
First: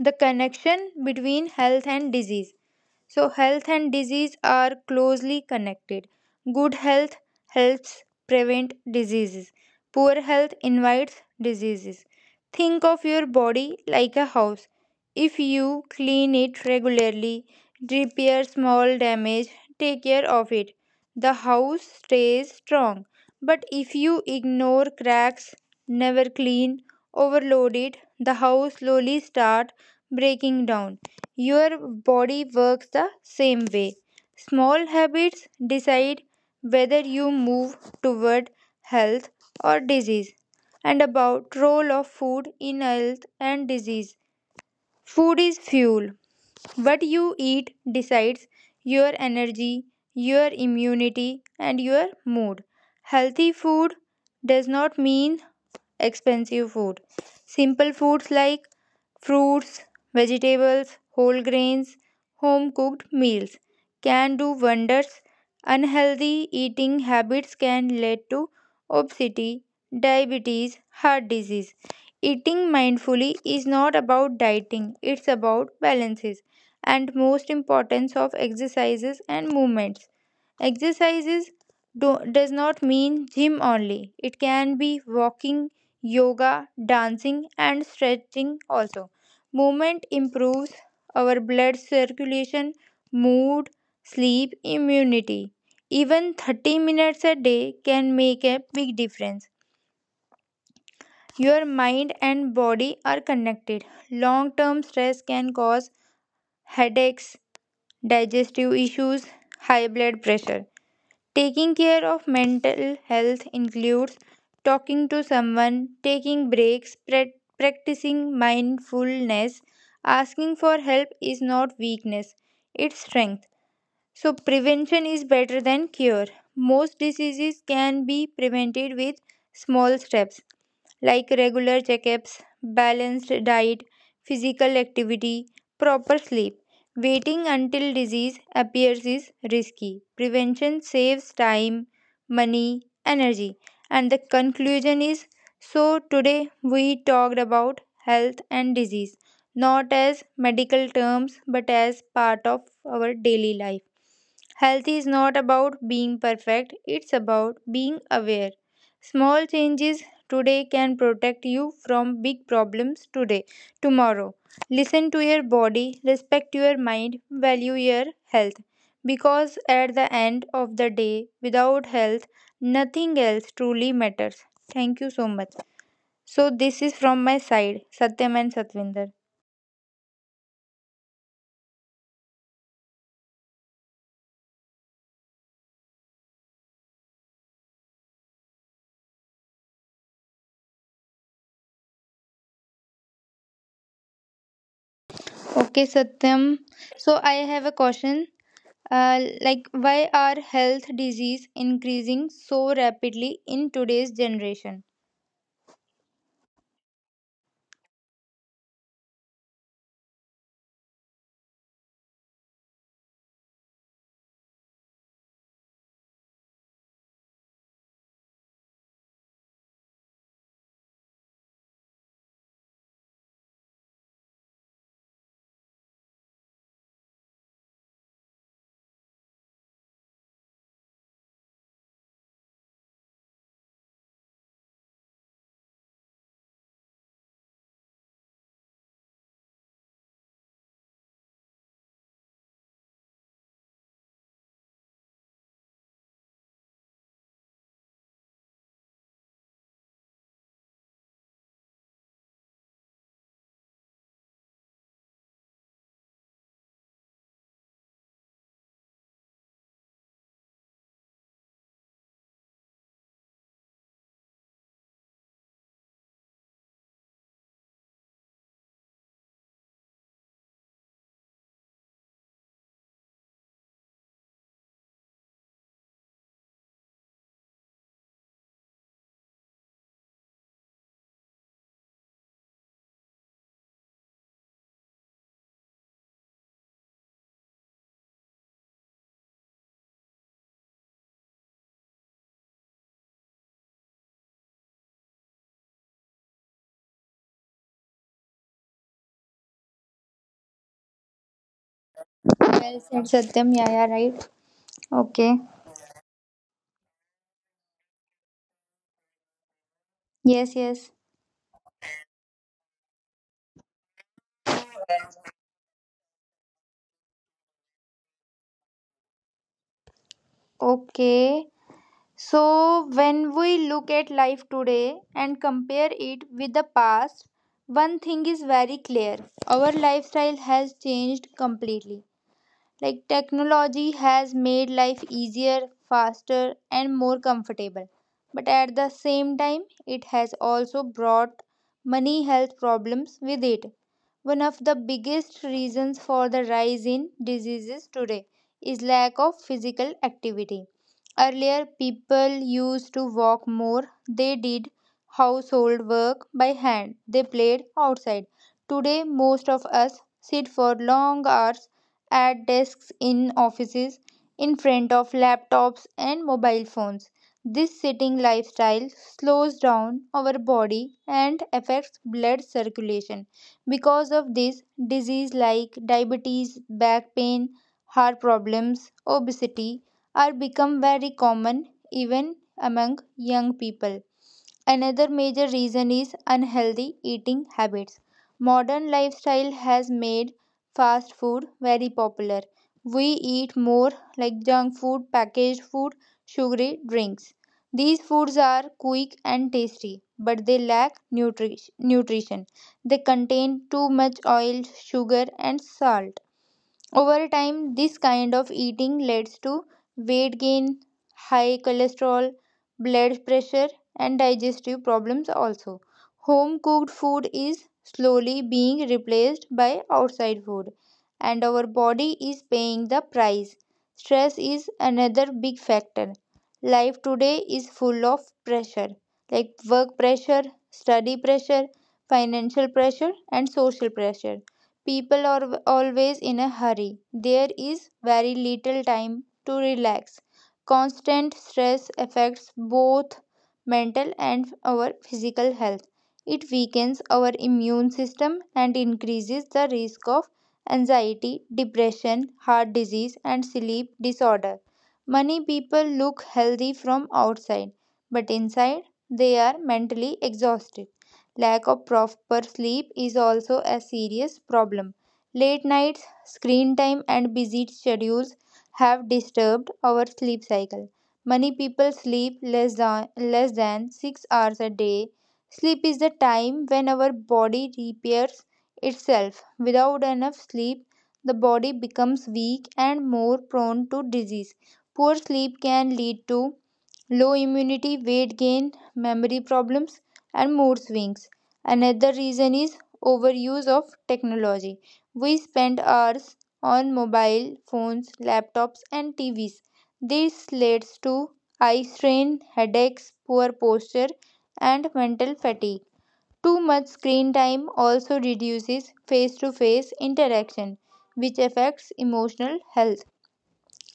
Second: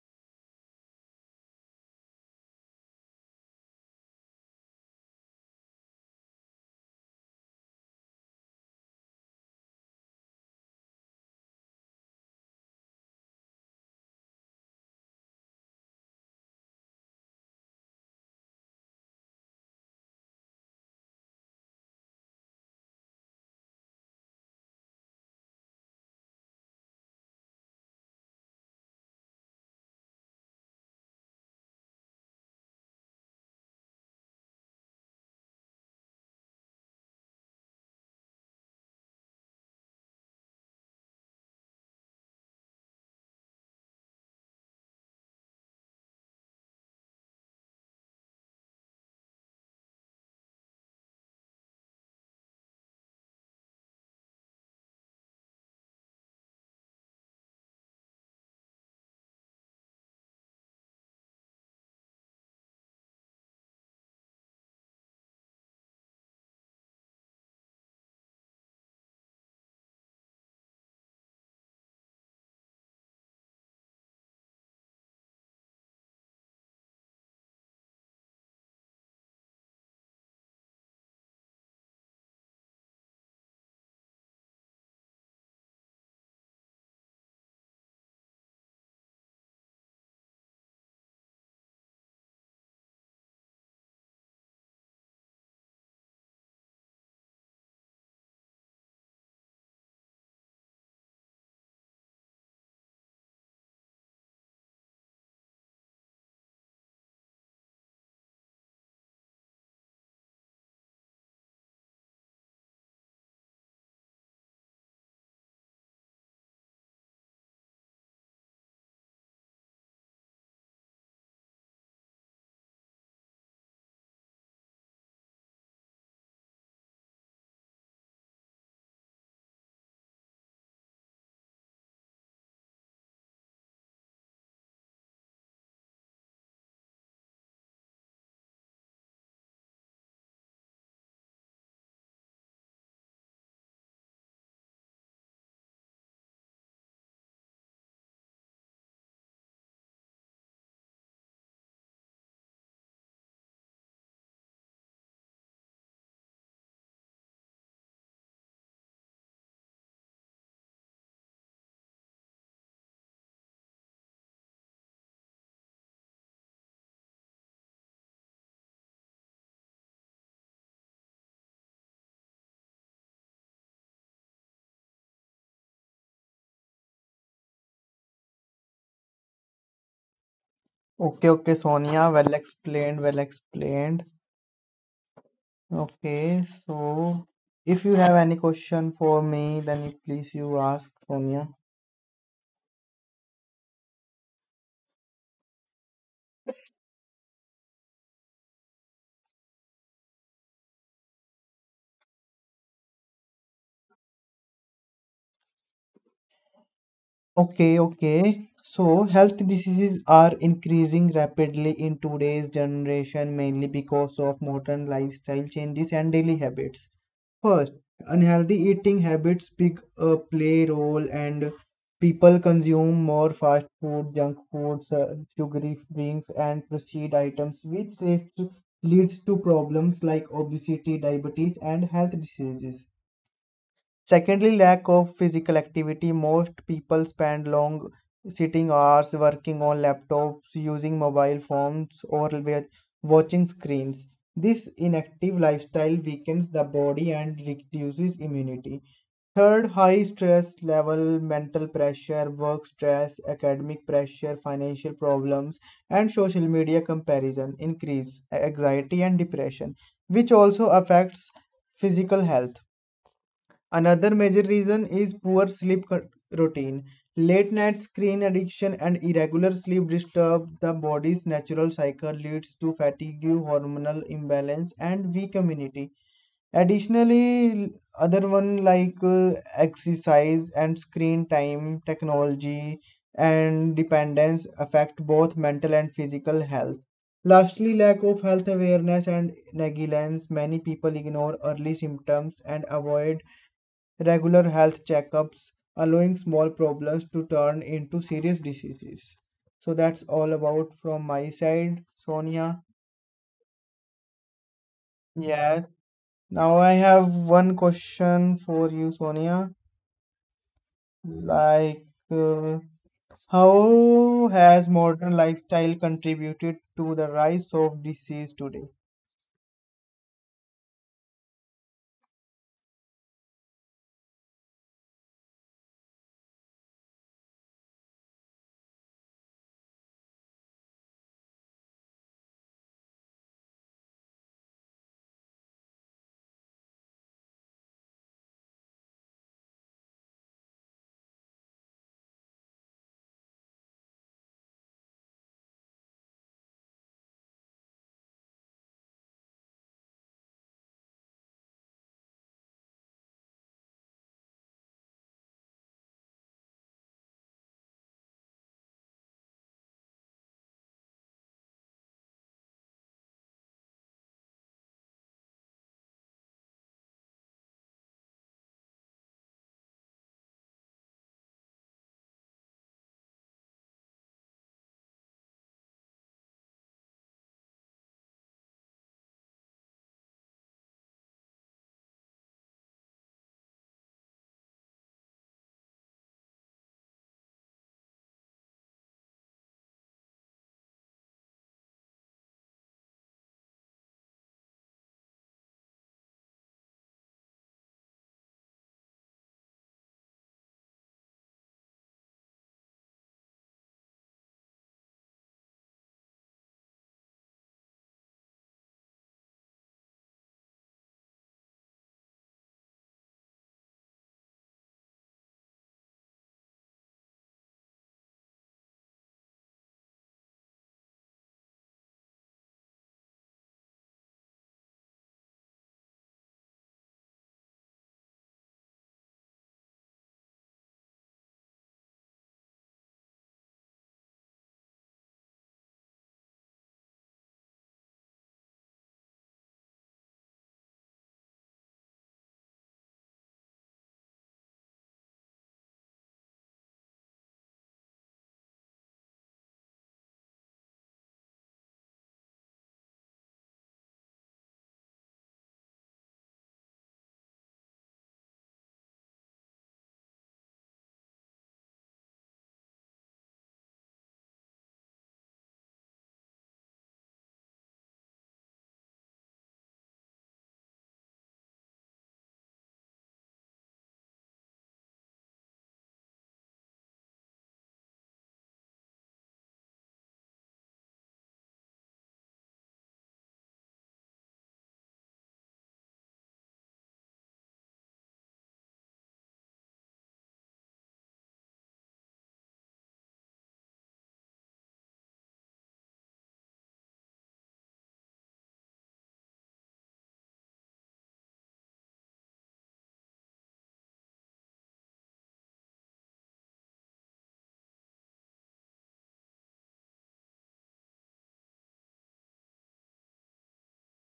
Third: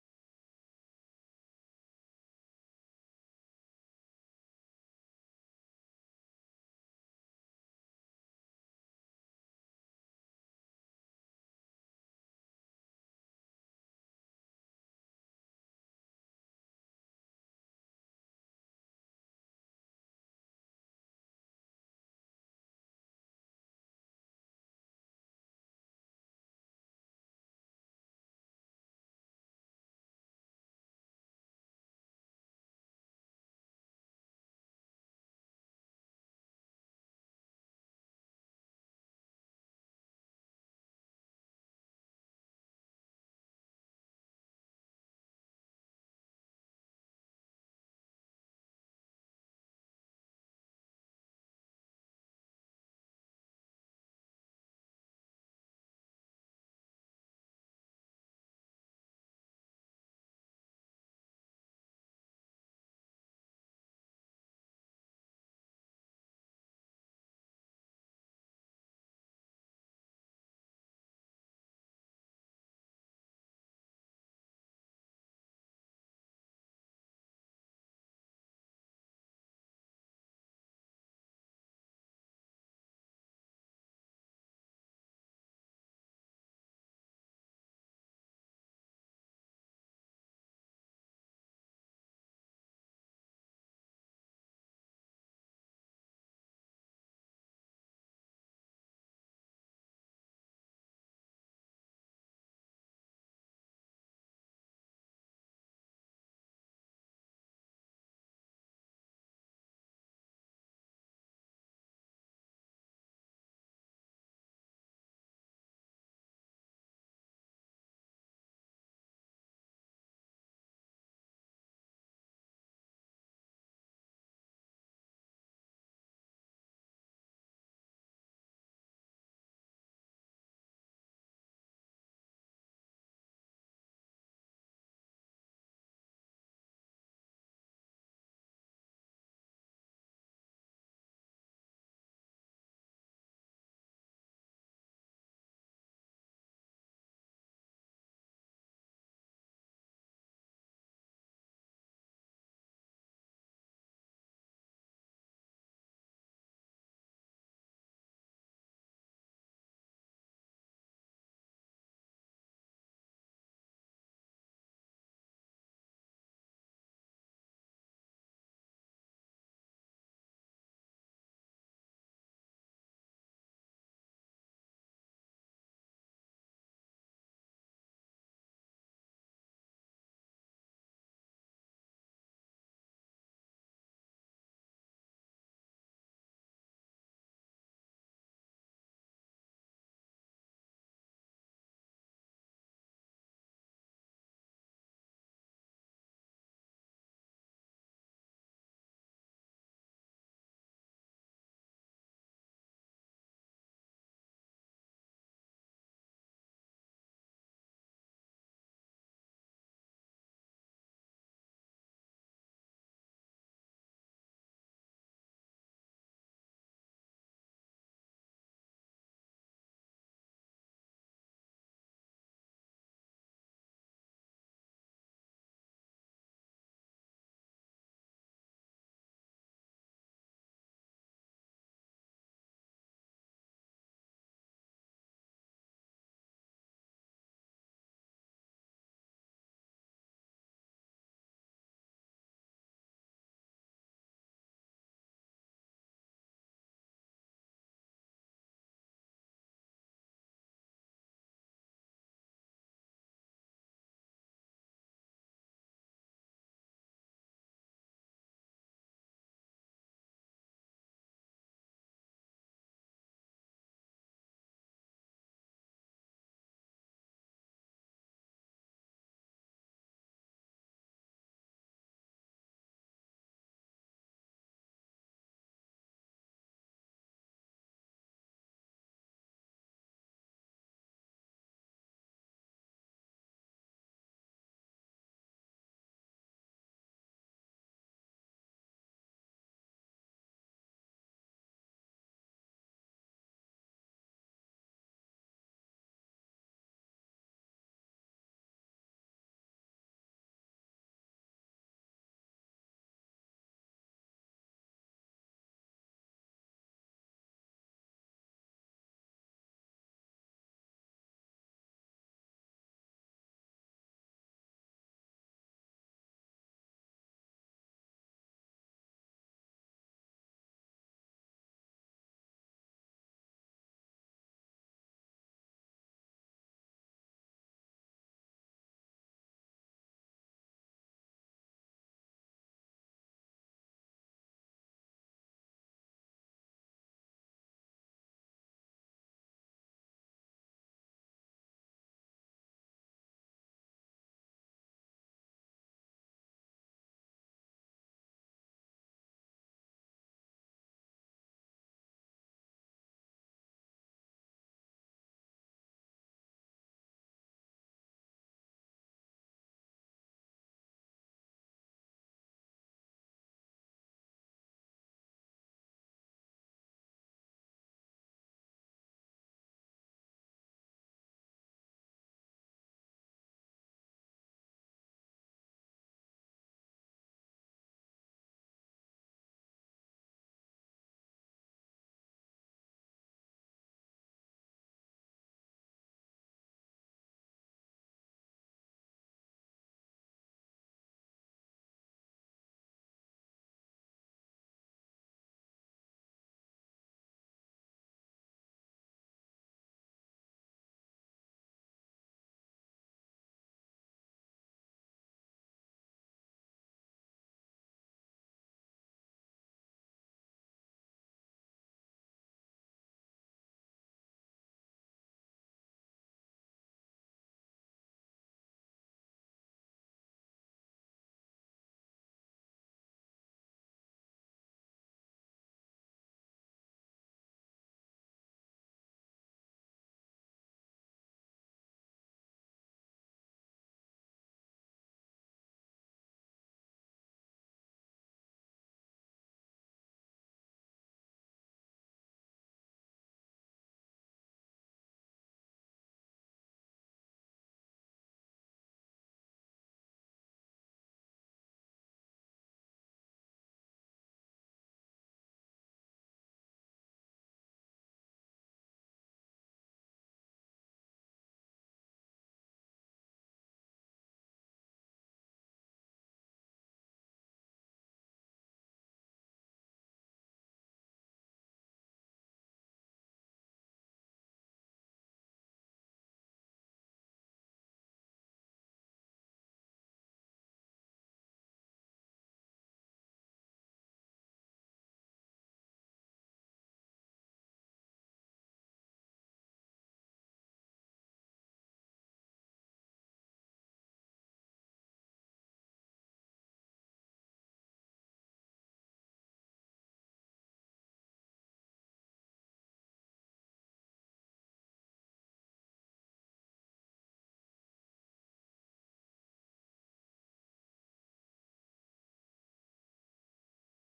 The connection between health and disease. So, health and disease are closely connected. Good health helps prevent diseases, poor health invites diseases. Think of your body like a house. If you clean it regularly, repair small damage, take care of it, the house stays strong. But if you ignore cracks, never clean, overload it, the house slowly starts breaking down. Your body works the same way. Small habits decide whether you move toward health or disease. And about role of food in health and disease. Food is fuel. What you eat decides your energy, your immunity and your mood. Healthy food does not mean expensive food. Simple foods like fruits, vegetables, whole grains, home cooked meals can do wonders. Unhealthy eating habits can lead to obesity, diabetes, heart disease. Eating mindfully is not about dieting, it's about balances, and most importance of exercises and movements. Exercise is, do, does not mean gym only. It can be walking, yoga, dancing, and stretching also. Movement improves our blood circulation, mood, sleep, immunity. Even 30 minutes a day can make a big difference. Your mind and body are connected. Long term stress can cause headaches, digestive issues, high blood pressure. Taking care of mental health includes talking to someone, taking breaks, practicing mindfulness. Asking for help is not weakness, it's strength. So, prevention is better than cure. Most diseases can be prevented with small steps like regular checkups, balanced diet, physical activity, proper sleep. Waiting until disease appears is risky. Prevention saves time, money, energy. And the conclusion is, so today we talked about health and disease, not as medical terms but as part of our daily life. Health is not about being perfect, it's about being aware. Small changes today can protect you from big problems today, tomorrow. Listen to your body, respect your mind, value your health. Because at the end of the day, without health, nothing else truly matters. Thank you so much. So, this is from my side, Satyam and Satvinder. Okay, okay, Sonia. Well explained, well explained. Okay, so if you have any question for me, then please you ask, Sonia. Okay, Satyam. So, I have a question. Like why are health disease increasing so rapidly in today's generation? Okay, okay. So, health diseases are increasing rapidly in today's generation mainly because of modern lifestyle changes and daily habits. First, unhealthy eating habits big, play role, and people consume more fast food, junk foods, sugary drinks and processed items which leads to problems like obesity, diabetes and health diseases. Secondly, lack of physical activity. Most people spend long sitting hours working on laptops, using mobile phones, or watching screens. This inactive lifestyle weakens the body and reduces immunity. Third, high stress level, mental pressure, work stress, academic pressure, financial problems, and social media comparison increase anxiety and depression, which also affects physical health. Another major reason is poor sleep routine. Late night screen addiction and irregular sleep disturb the body's natural cycle, leads to fatigue, hormonal imbalance, and weak immunity. Additionally, other one like exercise and screen time, technology, and dependence affect both mental and physical health. Lastly, lack of health awareness and negligence. Many people ignore early symptoms and avoid regular health checkups, allowing small problems to turn into serious diseases. So that's all about from my side, Sonia. Well said, Satyam. Yeah, yeah, right. Okay. Yeah. Now I have one question for you, Sonia. Yes, yes. Like, uh, how has modern lifestyle contributed to the rise of disease today? Okay. So, when we look at life today and compare it with the past, one thing is very clear. Our lifestyle has changed completely. Like technology has made life easier, faster, and more comfortable. But at the same time, it has also brought many health problems with it. One of the biggest reasons for the rise in diseases today is lack of physical activity. Earlier, people used to walk more, they did household work by hand, they played outside. Today, most of us sit for long hours at desks in offices, in front of laptops and mobile phones. This sitting lifestyle slows down our body and affects blood circulation. Because of this, disease like diabetes, back pain, heart problems, obesity are become very common even among young people. Another major reason is unhealthy eating habits. Modern lifestyle has made fast food very popular. We eat more like junk food, packaged food, sugary drinks. These foods are quick and tasty, but they lack nutrition. They contain too much oil, sugar, and salt. Over time, this kind of eating leads to weight gain, high cholesterol, blood pressure, and digestive problems also. Home cooked food is slowly being replaced by outside food, and our body is paying the price. Stress is another big factor. Life today is full of pressure like work pressure, study pressure, financial pressure, and social pressure. People are always in a hurry. There is very little time to relax. Constant stress affects both mental and our physical health. It weakens our immune system and increases the risk of anxiety, depression, heart disease, and sleep disorder. Many people look healthy from outside, but inside they are mentally exhausted. Lack of proper sleep is also a serious problem. Late nights, screen time, and busy schedules have disturbed our sleep cycle. Many people sleep less than 6 hours a day. Sleep is the time when our body repairs itself. Without enough sleep, the body becomes weak and more prone to disease. Poor sleep can lead to low immunity, weight gain, memory problems, and mood swings. Another reason is overuse of technology. We spend hours on mobile phones, laptops, and TVs. This leads to eye strain, headaches, poor posture, and mental fatigue. Too much screen time also reduces face to face interaction, which affects emotional health.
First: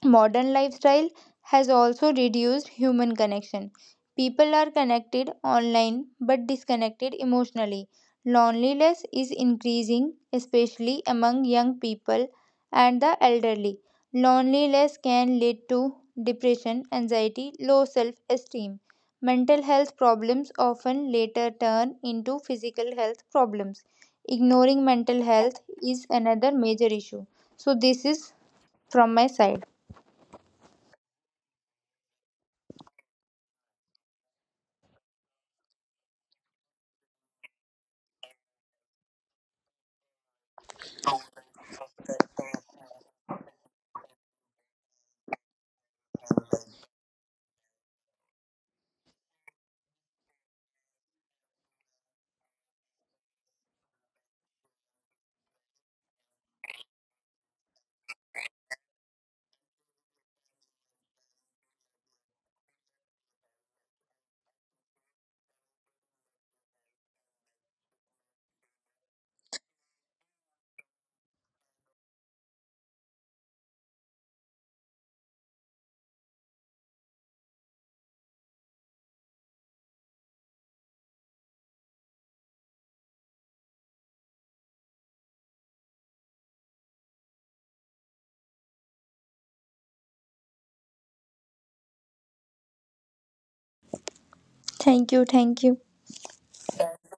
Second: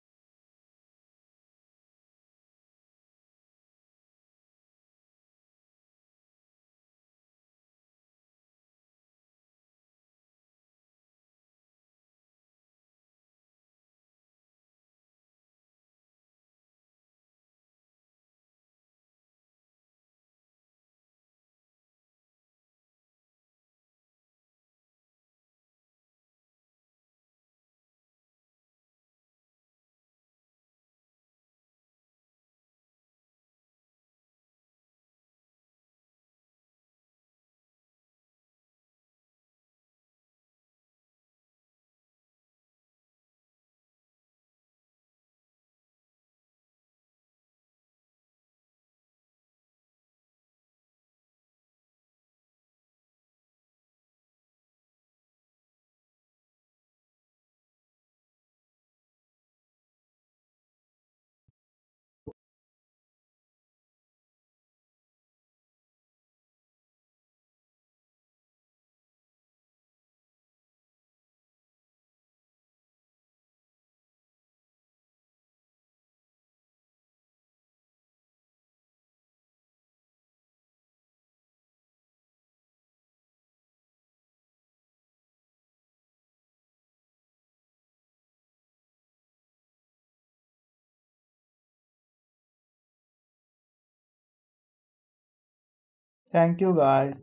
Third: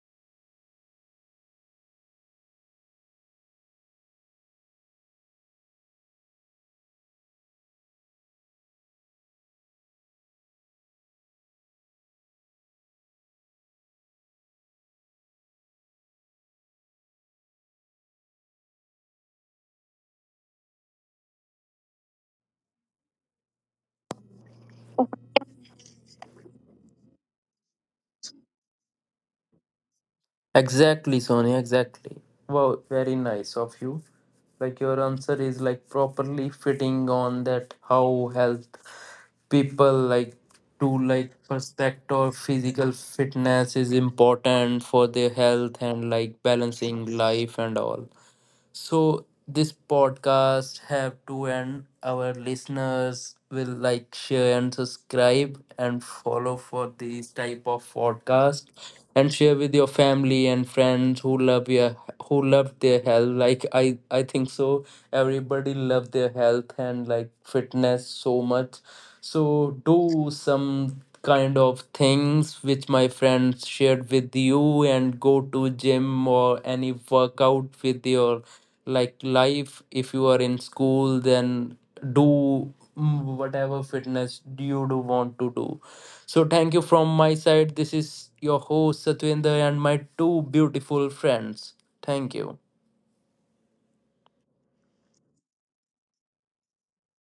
Modern lifestyle has also reduced human connection. People are connected online but disconnected emotionally. Loneliness is increasing, especially among young people and the elderly. Loneliness can lead to depression, anxiety, low self esteem. Mental health problems often later turn into physical health problems. Ignoring mental health is another major issue. So, this is from my side. Exactly, Sonia, exactly. Wow, very nice of you. Like your answer is like properly fitting on that how health people like to like perspective or physical fitness is important for their health and like balancing life and all. So this podcast have to end. Our listeners will like share and subscribe and follow for these type of podcast and share with your family and friends who love your who love their health. Like I think so everybody love their health and like fitness so much. So do some kind of things which my friends shared with you and go to gym or any workout with your like life. If you are in school, then do, mm, whatever fitness do you do want to do. So thank you from my side. This is your host Satwinder and my two beautiful friends. Thank you. Thank you, thank you. Thank you, guys.